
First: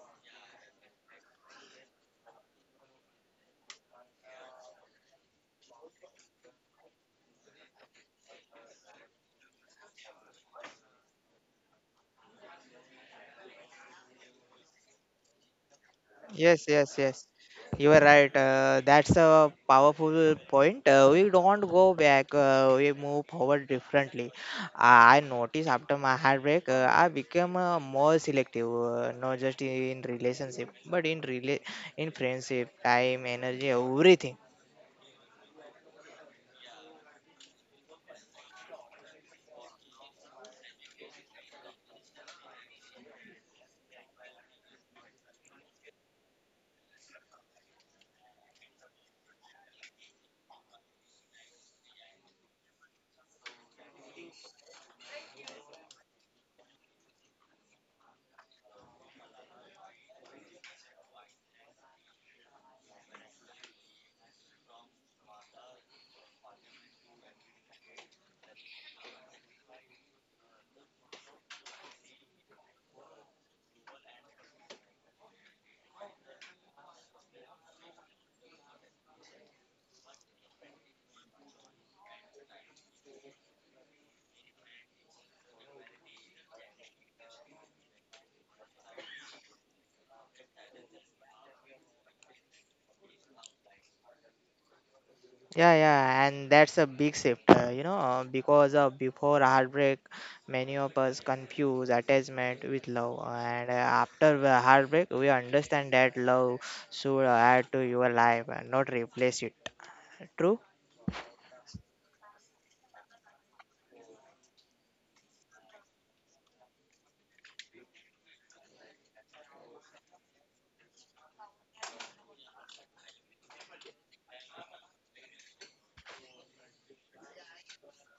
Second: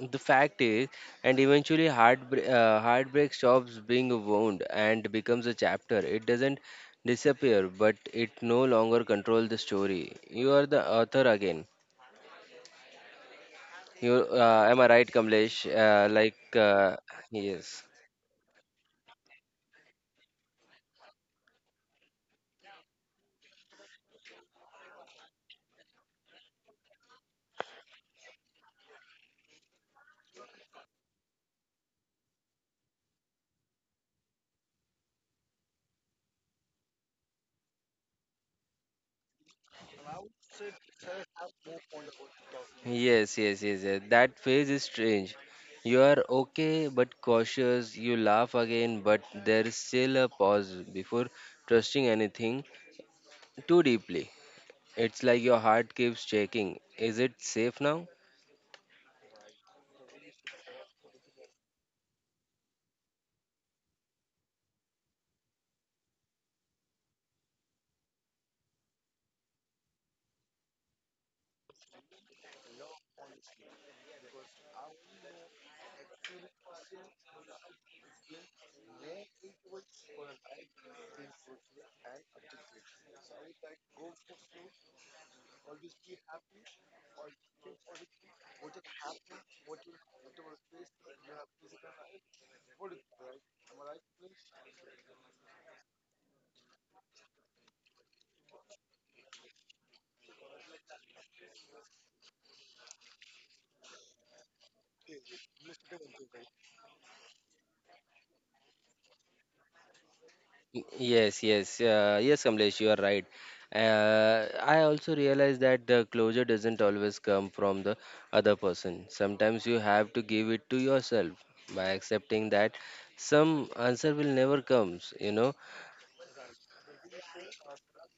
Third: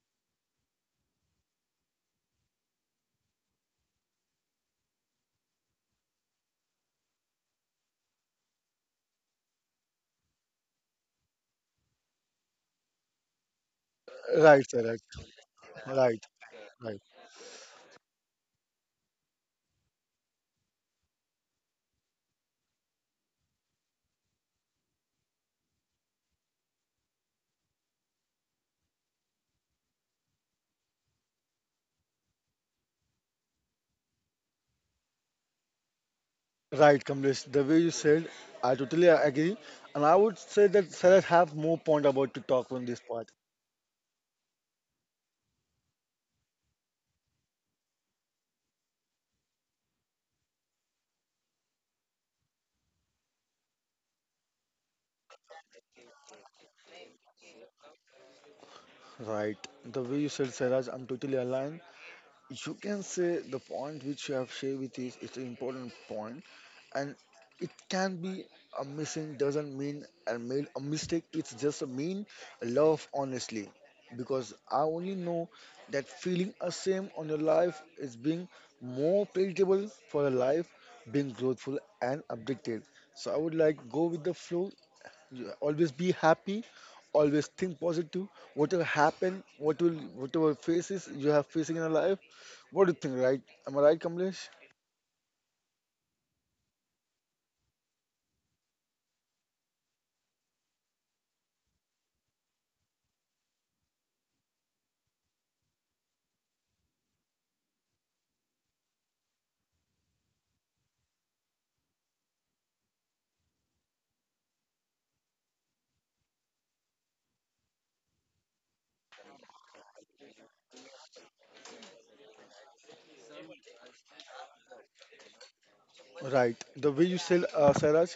S3: the fact is, and eventually heartbreak, heartbreak stops being a wound and becomes a chapter. It doesn't disappear, but it no longer controls the story. You are the author again.
S2: Right,
S3: Am I
S2: Saraj,
S3: right, Kamlesh?
S2: right,
S1: Yes, yes,
S2: right.
S1: yes.
S3: Yes,
S1: You are right. That's a powerful point. We don't go back. We move forward differently. I noticed after my heartbreak, I became more selective, not just in relationship, but in in friendship, time, energy, everything.
S2: Right, Kamlesh. The way you said, I totally agree, and I would say that Saraj have more point about to talk on this
S3: yes,
S2: part.
S3: yes, yes, yes. That phase is strange. You are okay but cautious. You laugh again, but there is still a pause before trusting anything too deeply. It's like your heart keeps checking. Is it safe now?
S2: Right. The way you said, Saraj, I'm totally aligned. You can say the point which you have shared with is it's an important point, and it can be a missing doesn't mean I made a mistake. It's just a mean love, honestly, because I only know that feeling a shame on your life is being more palatable for a life being growthful and updated. So I would like go with the flow, yeah, always be happy, always think positive, whatever happen, what will, whatever faces you have facing in your life. What do you think, right? Am I right, Kamlesh?
S1: Yeah, yeah, and that's a big shift, because before heartbreak, many of us confuse attachment with love, and after the heartbreak, we understand that love should add to your life and not replace it. True?
S3: Yes, yes, yes, Kamlesh, you are right. I also realize that the closure doesn't always come from the other person. Sometimes you have to give it to yourself by accepting that some answer will never comes, you know.
S2: Right, the way you said, Saraj,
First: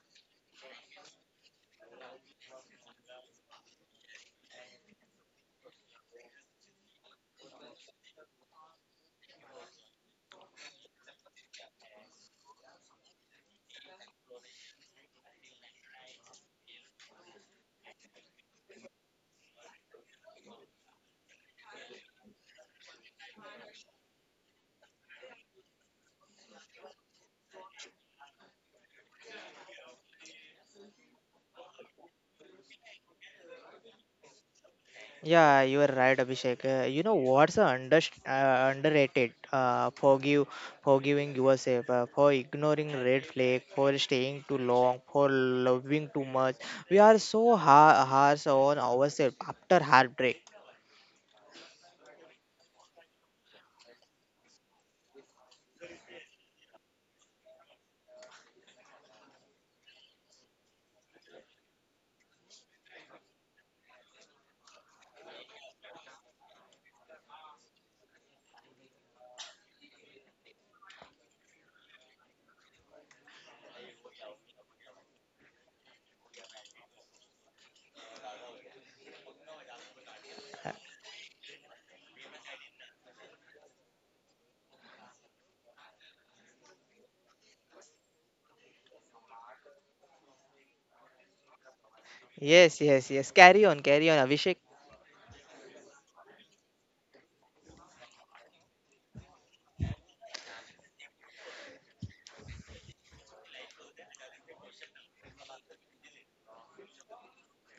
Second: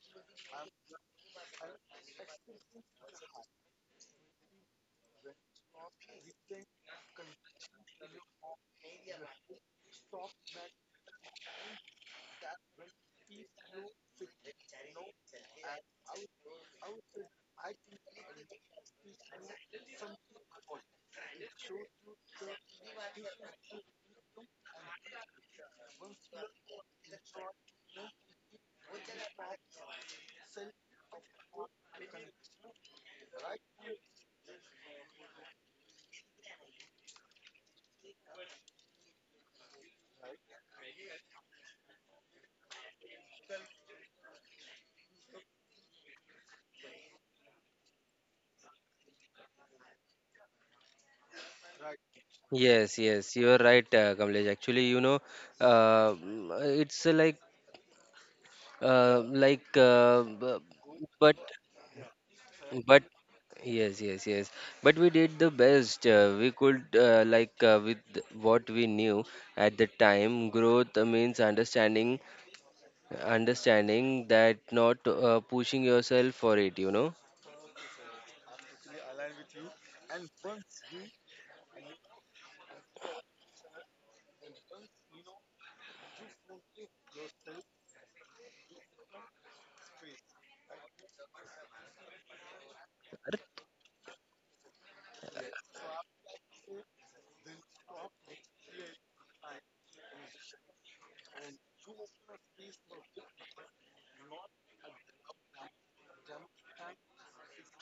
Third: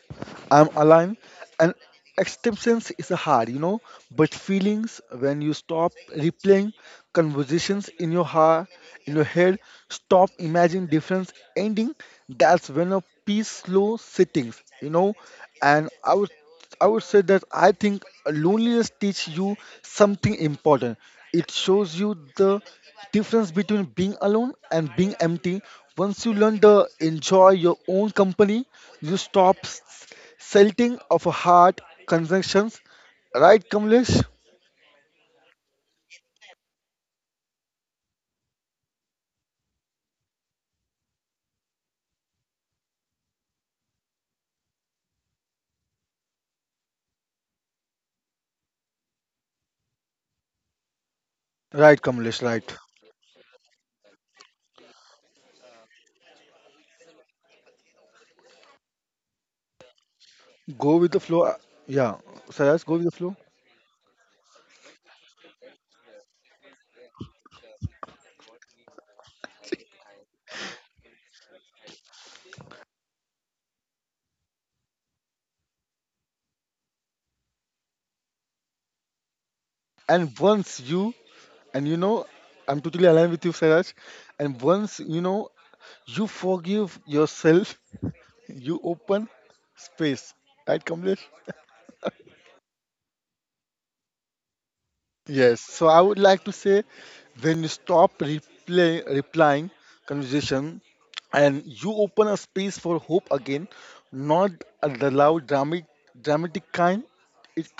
S2: I'm aligned. And acceptance is hard, you know, but feelings, when you stop replaying conversations in your heart, in your head, stop imagining different ending, that's when a peace slow sittings, you know. And I would I would say that I think loneliness teaches you something important. It shows you the difference between being alone and being empty. Once you learn to enjoy your own company, you stop selling of a heart connections. Right, Kamlesh?
S1: Yeah, you are right, Abhishek. You know what's a underrated? Forgiving yourself for ignoring red flag, for staying too long, for loving too much. We are so harsh on ourselves after heartbreak.
S2: Right, Kamlesh, right.
S3: Yes, yes, you are right, Kamlesh. Actually, you know, mm, it's like, b-
S2: Go with the
S3: but
S2: flow. Yeah, Saraj, go
S3: but
S2: with the flow.
S3: yes, yes, yes. But we did the best we could, with what we knew at the time. Growth means understanding that, not pushing yourself for it, you know.
S2: And once you, and you know, I'm totally aligned with you, Saraj. And once you know you forgive yourself, you open space, right, Kamlesh?
S1: Yes, yes, yes. Carry on, carry on, Abhishek.
S2: Yes. So I would like to say, when you stop replying conversation, and you open a space for hope again, not the loud dramatic kind. It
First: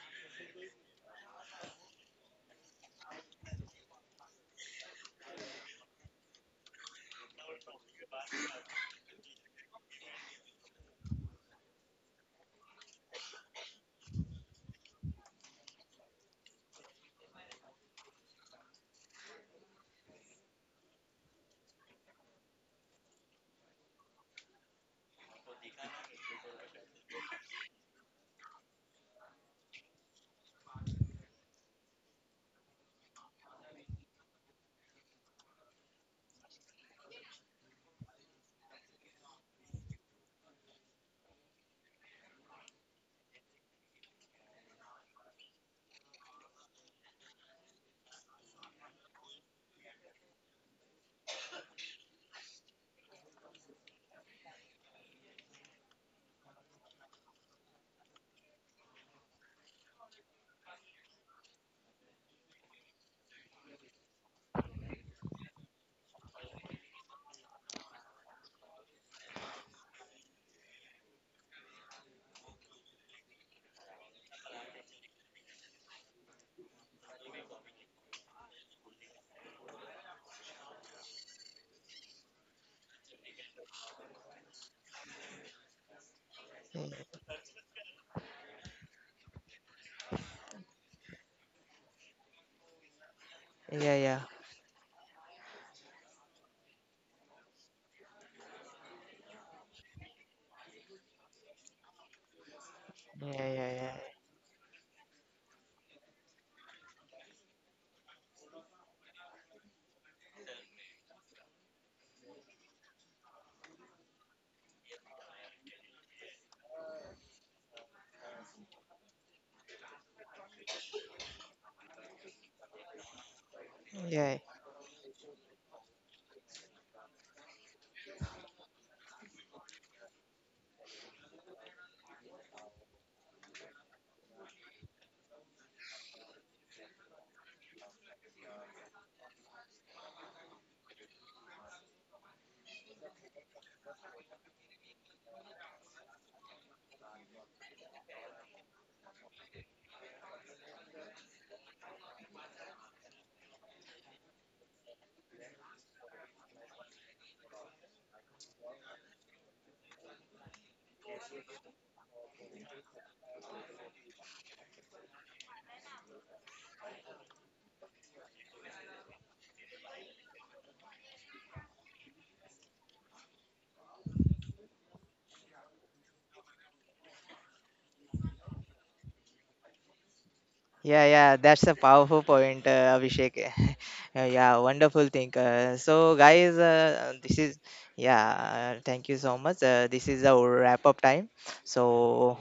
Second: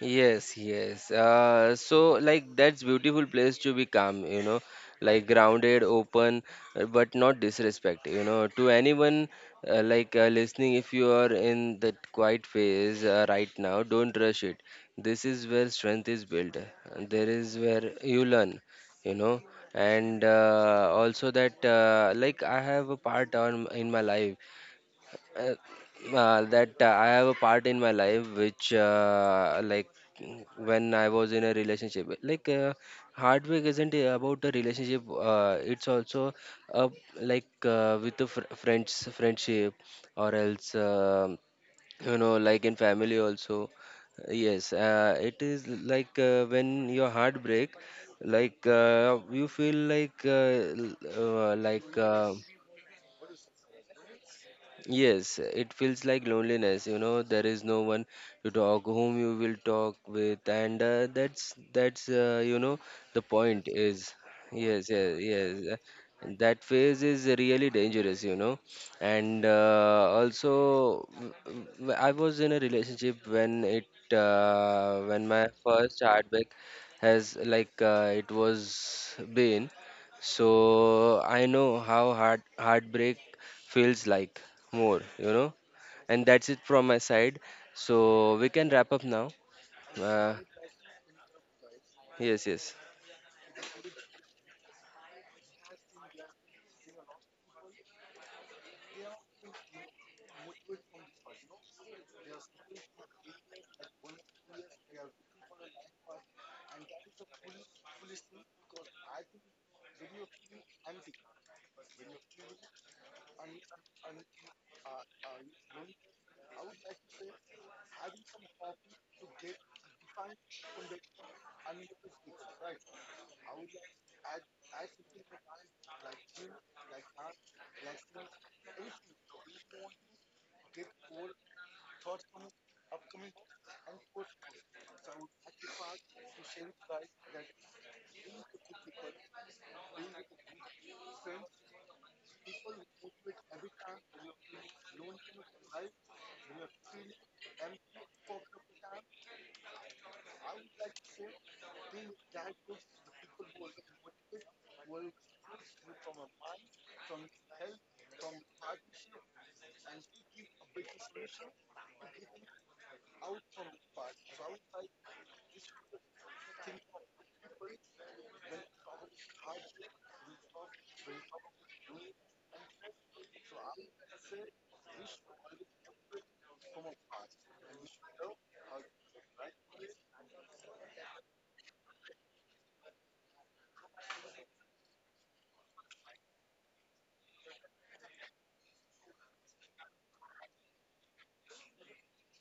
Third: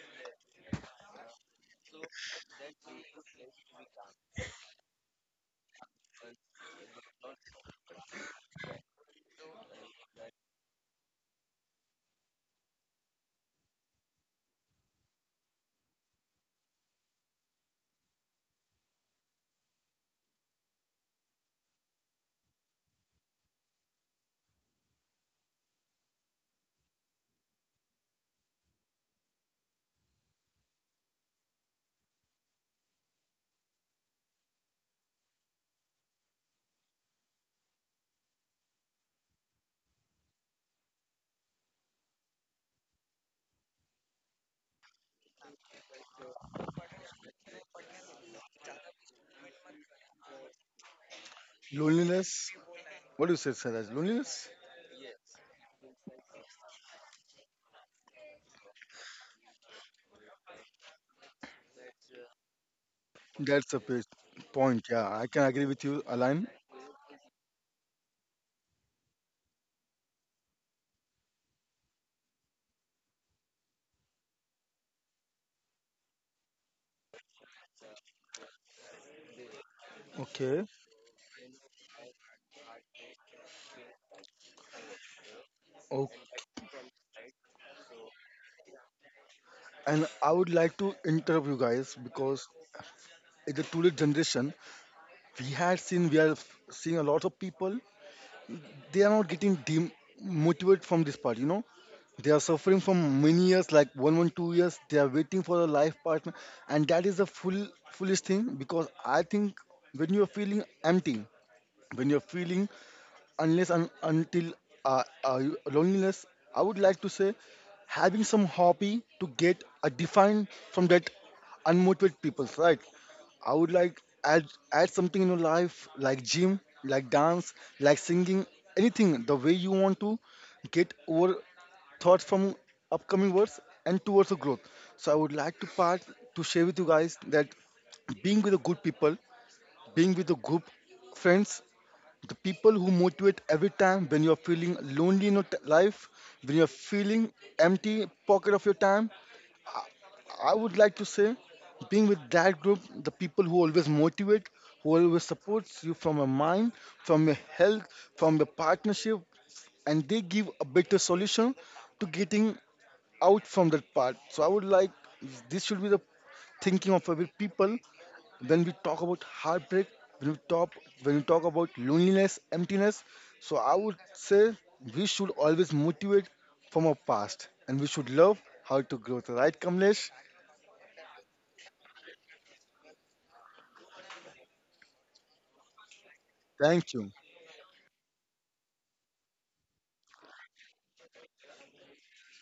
S3: Yes, yes. That's beautiful place to be calm, you know, like grounded, open, but not disrespect, you know, to anyone listening. If you are in that quiet phase right now, don't rush it. This is where strength is built. And There is where you learn, you know. And also that like I have a part on in my life, uh, that I have a part in my life which, when I was in a relationship, heartbreak isn't about a relationship, it's also, uh, with the friendship or else, um, you know, like in family also. Yes it is like, when your heart break, you feel like, l- uh, like uh,
S2: loneliness. What do you say, Saraj? Loneliness?
S3: yes, it feels like loneliness, you know, there is no one to talk, whom you will talk with, and that's you know the point
S2: That's a bit
S3: is,
S2: point.
S3: yes,
S2: Yeah,
S3: yes,
S2: I can
S3: yes.
S2: agree with you, Align.
S3: That phase is really dangerous, you know, and I was in a relationship when it, when my first heartbreak has like it was been,
S2: Okay.
S3: so I know how heartbreak feels like more, you know.
S2: Oh,
S3: And that's it from my
S1: Yeah,
S3: side. So we can wrap up now.
S2: and I
S3: Uh,
S2: would like to interrupt you guys
S3: yes,
S2: because
S3: yes.
S2: in the today's
S1: yeah, yeah,
S2: generation, we had seen we are seeing a lot of people, they are not getting demotivated from this part, you know. They are suffering from many years, like
S1: yeah,
S2: one 2 years they are waiting for a life partner, and that is a full foolish thing, because I think, when you are feeling empty, when you are feeling, unless and until, uh, uh, loneliness, I would like to say, having some hobby to get a define from that unmotivated people, right? I would like
S1: yeah, yeah.
S2: add, add something in your life, like gym, like dance, like singing, anything the way you want to get over thoughts from upcoming words and towards the growth. So I would like to part to share with you guys that being with the good people, being with a group of friends, the people who motivate every time when you're feeling lonely in your life, when you're feeling empty pocket of your time, I would like to say, being with that group, the people who always motivate, who always supports you, from your mind, from your health, from your partnership, and they give a better solution to getting out from that part. So I would like, this should be the thinking of every people when we talk about heartbreak, when we talk, when we talk about loneliness, emptiness. So I would say we should always motivate from our past, and we should love how to grow. So, right, Kamlesh?
S1: Yeah, yeah, that's a powerful point, Abhishek. Yeah, wonderful thing. So, guys,
S2: Thank you.
S1: this is yeah. Thank you so much. This is the wrap up time. So,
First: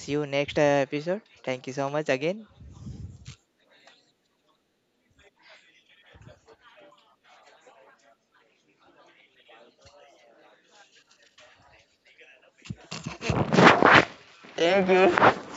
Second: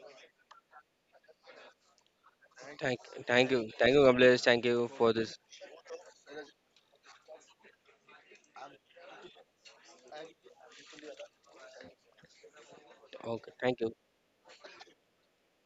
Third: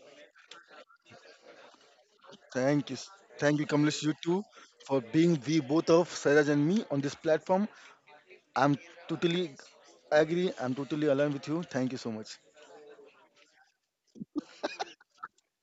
S1: see you next episode. Thank you so much again.
S2: Thank you.
S3: Thank,
S2: Thank you,
S3: thank
S2: Kamlesh,
S3: you,
S2: you too,
S3: Kamlesh. Thank you
S2: for
S3: for
S2: being
S3: this.
S2: the both of Saraj and me on this platform. I'm totally agree. I'm totally aligned with you. Thank you so much.
S3: Okay, thank you.
S1: Thank you.